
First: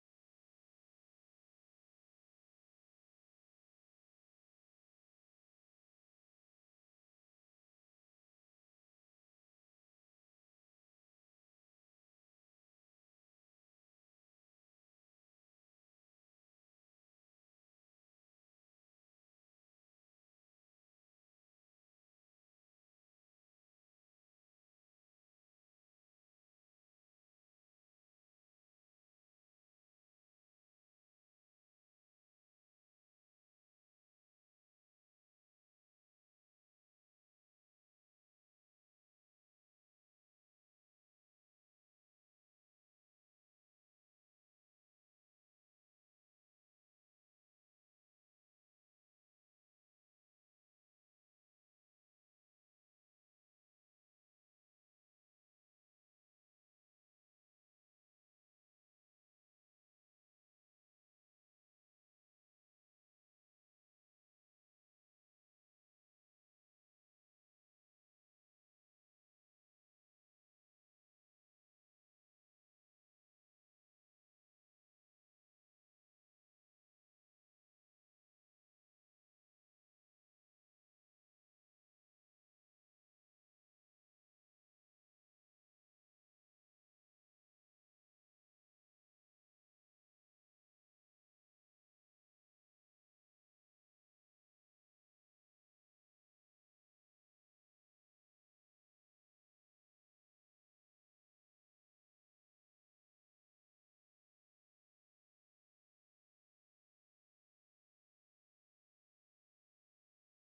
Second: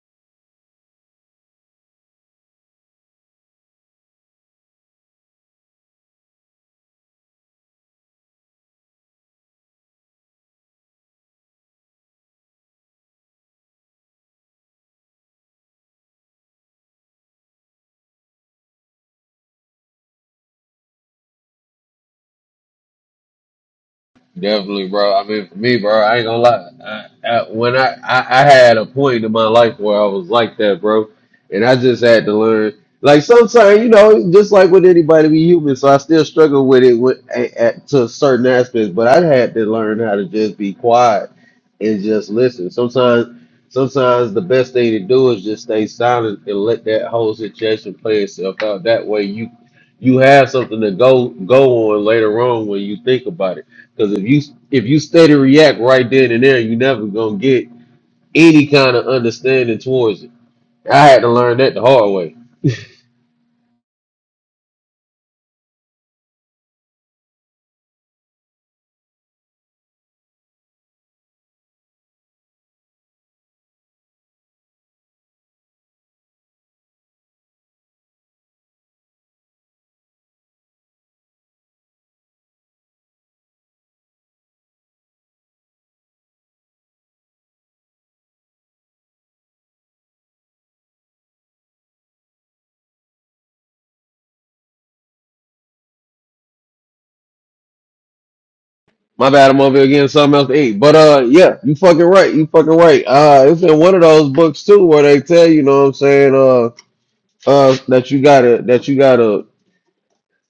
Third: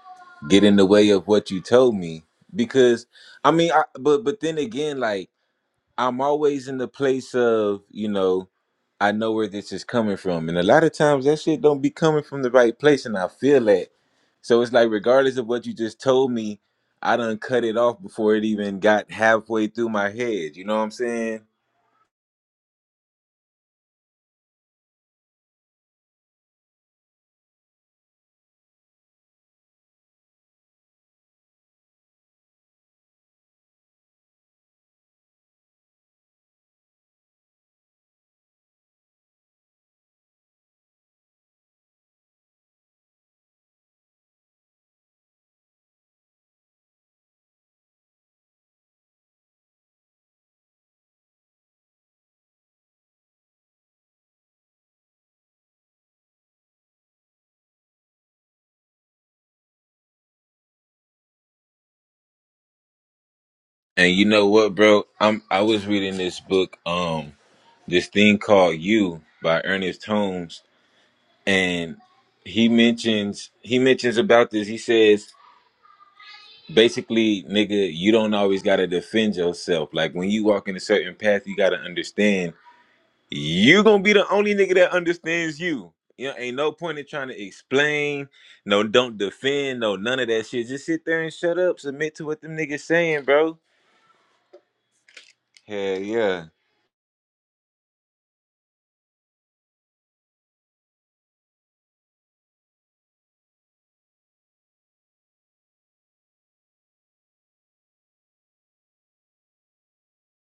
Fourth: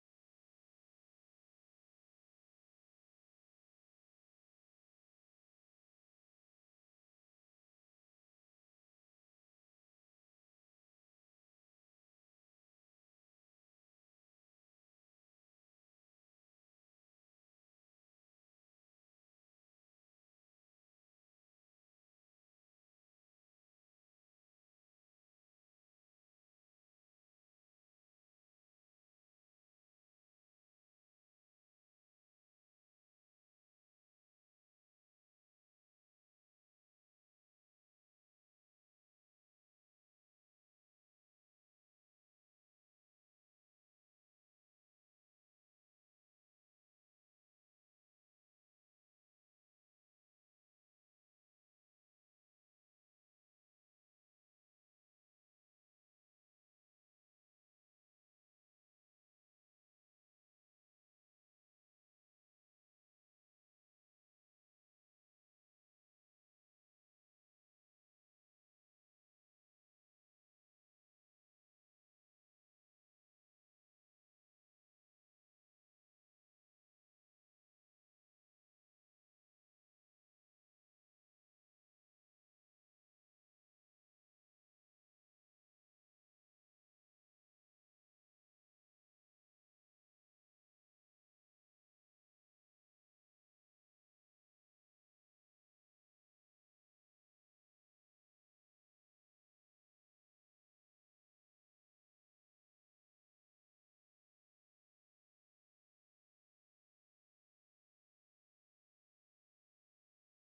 get in the way of what you told me because I mean I but but then again like I'm always in the place of, you know, I know where this is coming from. And a lot of times that shit don't be coming from the right place and I feel that. So it's like regardless of what you just told me, I done cut it off before it even got halfway through my head. You know what I'm saying?
Definitely, bro. I mean, for me, bro, I ain't gonna lie. I, I, when I, I, I had a point in my life where I was like that, bro, and I just had to learn. Like sometimes, you know, just like with anybody, we human. So I still struggle with it with, at, at, to certain aspects, but I had to learn how to just be quiet and just listen. Sometimes, sometimes the best thing to do is just stay silent and let that whole situation play itself out. That way, you you have something to go go on later on when you think about it because if you if you stay to react right then and there, you never gonna get any kind of understanding towards it. I had to learn that the hard way.
And you know what, bro? I'm I was reading this book. Um this thing called You by Ernest Holmes, and he mentions he mentions about this. He says basically, nigga, you don't always gotta defend yourself. Like when you walk in a certain path, you gotta understand you gonna be the only nigga that understands you. You know, ain't no point in trying to explain. No, don't defend. No, none of that shit. Just sit there and shut up. Submit to what them niggas saying, bro. Hell yeah.
My bad, I'm over here getting something else to eat. But uh, yeah, you fucking right. You fucking right. Uh, it's in one of those books too where they tell you, know what I'm saying, uh, uh, that you gotta that you gotta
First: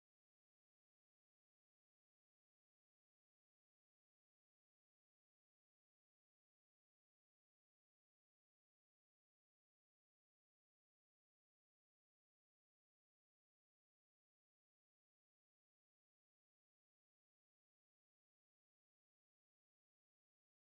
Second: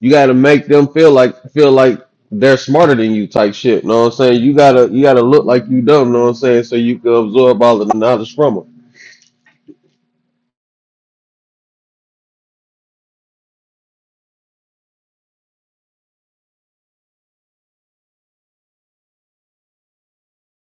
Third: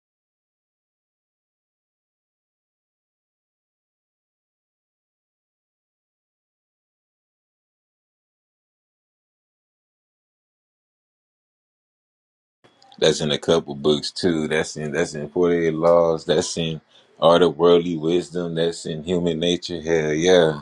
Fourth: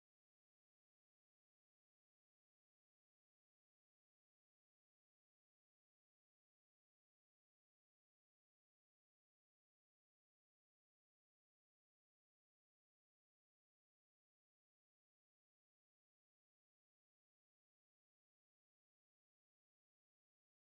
you gotta make them feel like feel like they're smarter than you type shit. Know what I'm saying? You gotta you gotta look like you dumb. Know what I'm saying? So you can absorb all of the knowledge from them.
That's in a couple books too. That's in that's in Forty Eight Laws. That's in Art of Worldly Wisdom. That's in Human Nature. Hell yeah.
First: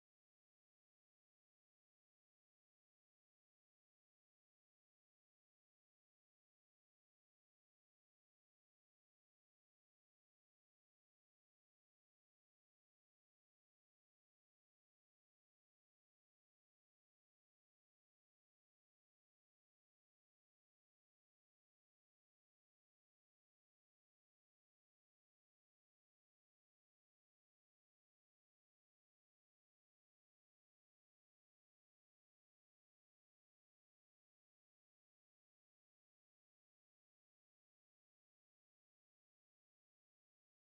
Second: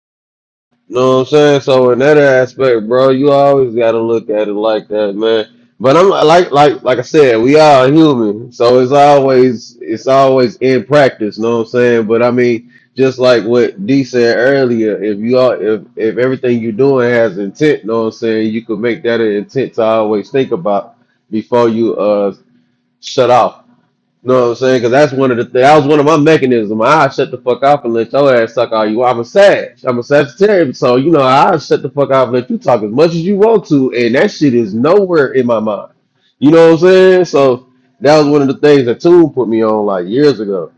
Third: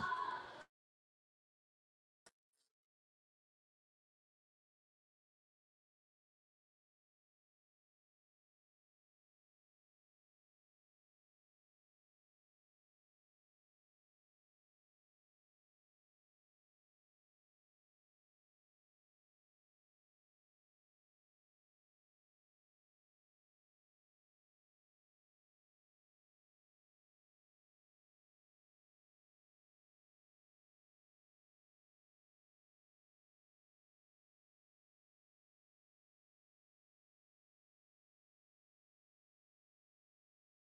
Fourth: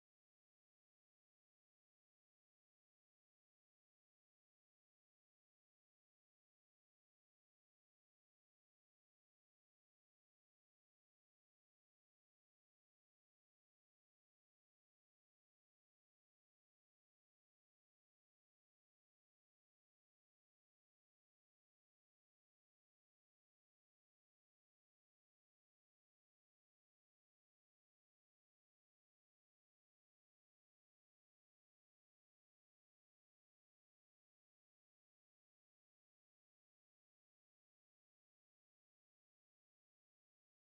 know what I'm saying? So in that aspect, bro, you always gotta look at it like that, man. But I'm like like like I said, we are human. So it's always it's always in practice, know what I'm saying? But I mean, just like what D said earlier, if you are if if everything you're doing has intent, know what I'm saying, you could make that an intent to always think about before you uh shut off know what I'm saying? Because that's one of the that was one of my mechanisms. I shut the fuck up and let your ass suck all you. want. I'm a sag. I'm a Sagittarius, so you know I shut the fuck up and let you talk as much as you want to, and that shit is nowhere in my mind. You know what I'm saying? So that was one of the things that Tune put me on like years ago.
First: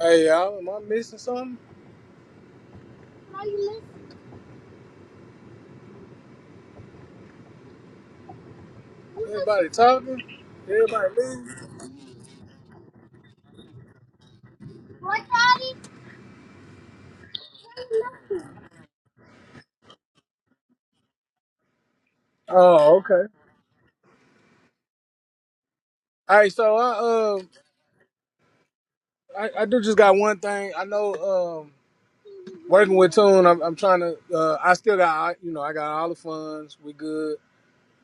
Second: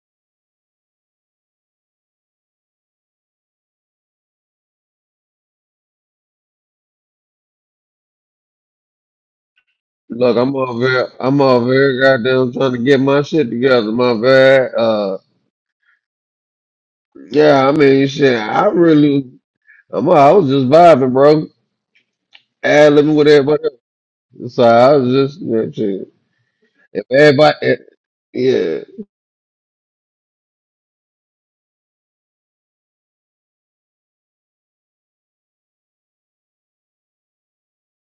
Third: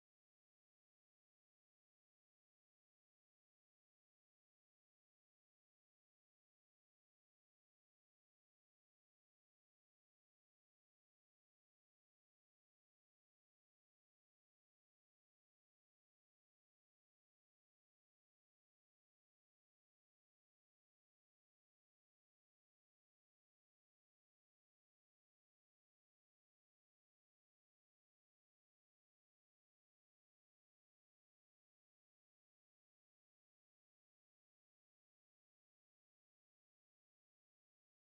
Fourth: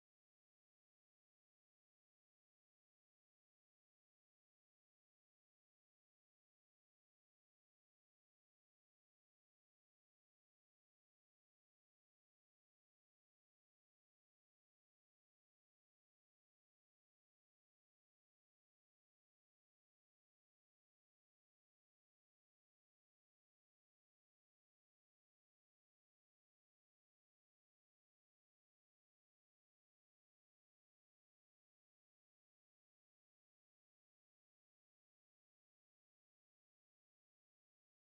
Hey y'all, am I missing something? Everybody talking?
Look, I'm all very,
Everybody
I'm
leaving?
all very goddamn, trying to get my shit together, my bad. Uh, yeah, I mean, shit, I really, I'm, I was just vibing, bro, ad
Oh,
libbing
okay.
with everybody. else. So I was just, yeah, shit.
All right, so
If
I um
everybody, eh, yeah,
I, I do just got one thing. I know um working with Tune, I'm, I'm trying to uh I still got you know I got all the funds. We good.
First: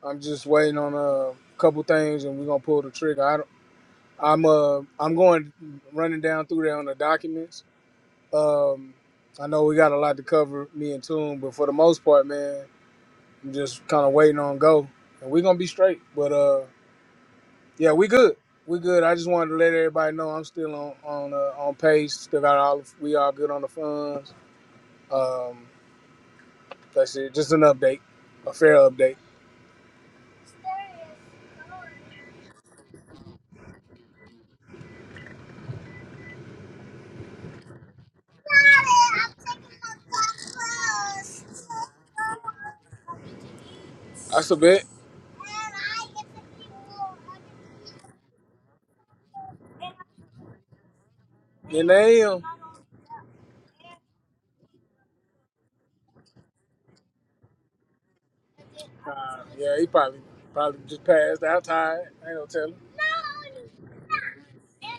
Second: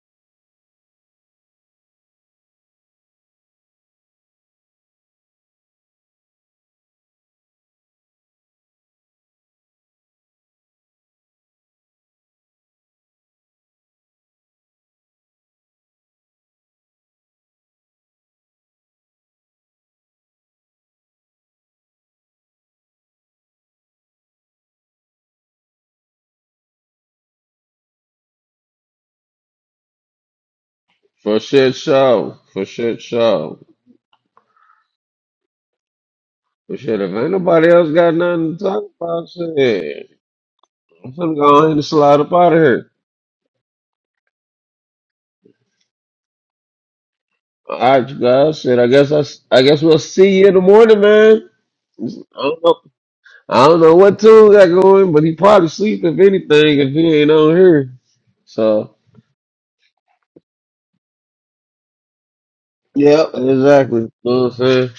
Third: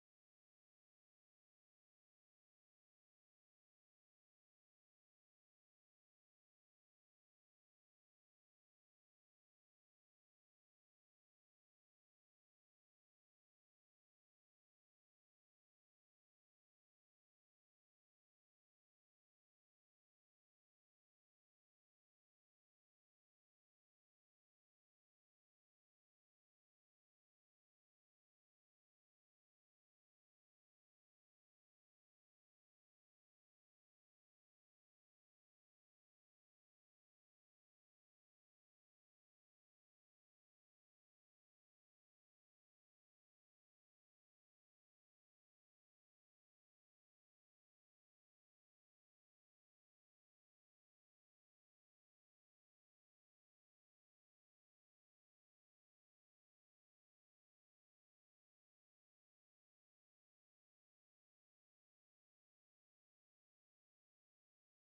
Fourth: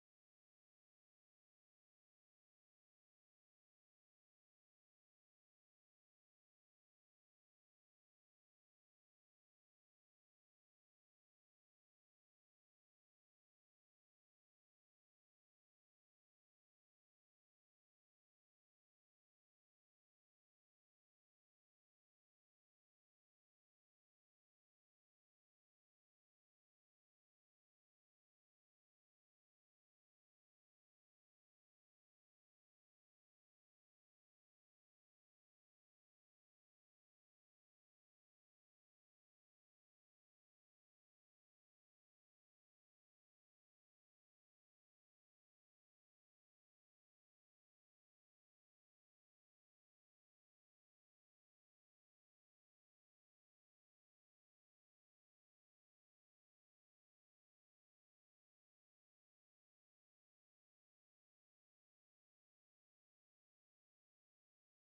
I'm just waiting on uh, a couple things and we're gonna pull the trigger. I don't, I'm uh I'm going running down through there on the documents Um, I know we got a lot to cover, me and Tune, but for the most part, man, I'm just kind of waiting on go, and we're gonna be straight. But uh, yeah, we good. We good. I just wanted to let everybody know I'm still on on uh, on pace. Still got all we all good on the funds. Um, that's it. Just an update, a fair update.
for shit show, for shit show, for shit. If ain't nobody else got nothing to talk about, shit, I'm finna go ahead and slide up out of here.
That's a bit.
All right, you guys. Shit, I guess I, s- I guess we'll see you in the morning, man.
And I am.
I don't know, I don't know what tune got going, but he probably sleep if anything if he ain't on here. So,
Uh, yeah, he probably probably just passed out tired. Ain't no telling.
yeah, exactly. You know what I'm saying?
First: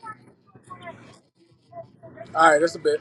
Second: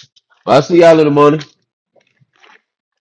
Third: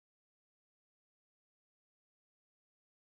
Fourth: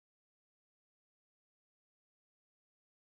I'll see y'all in the morning.
All right, that's a bit.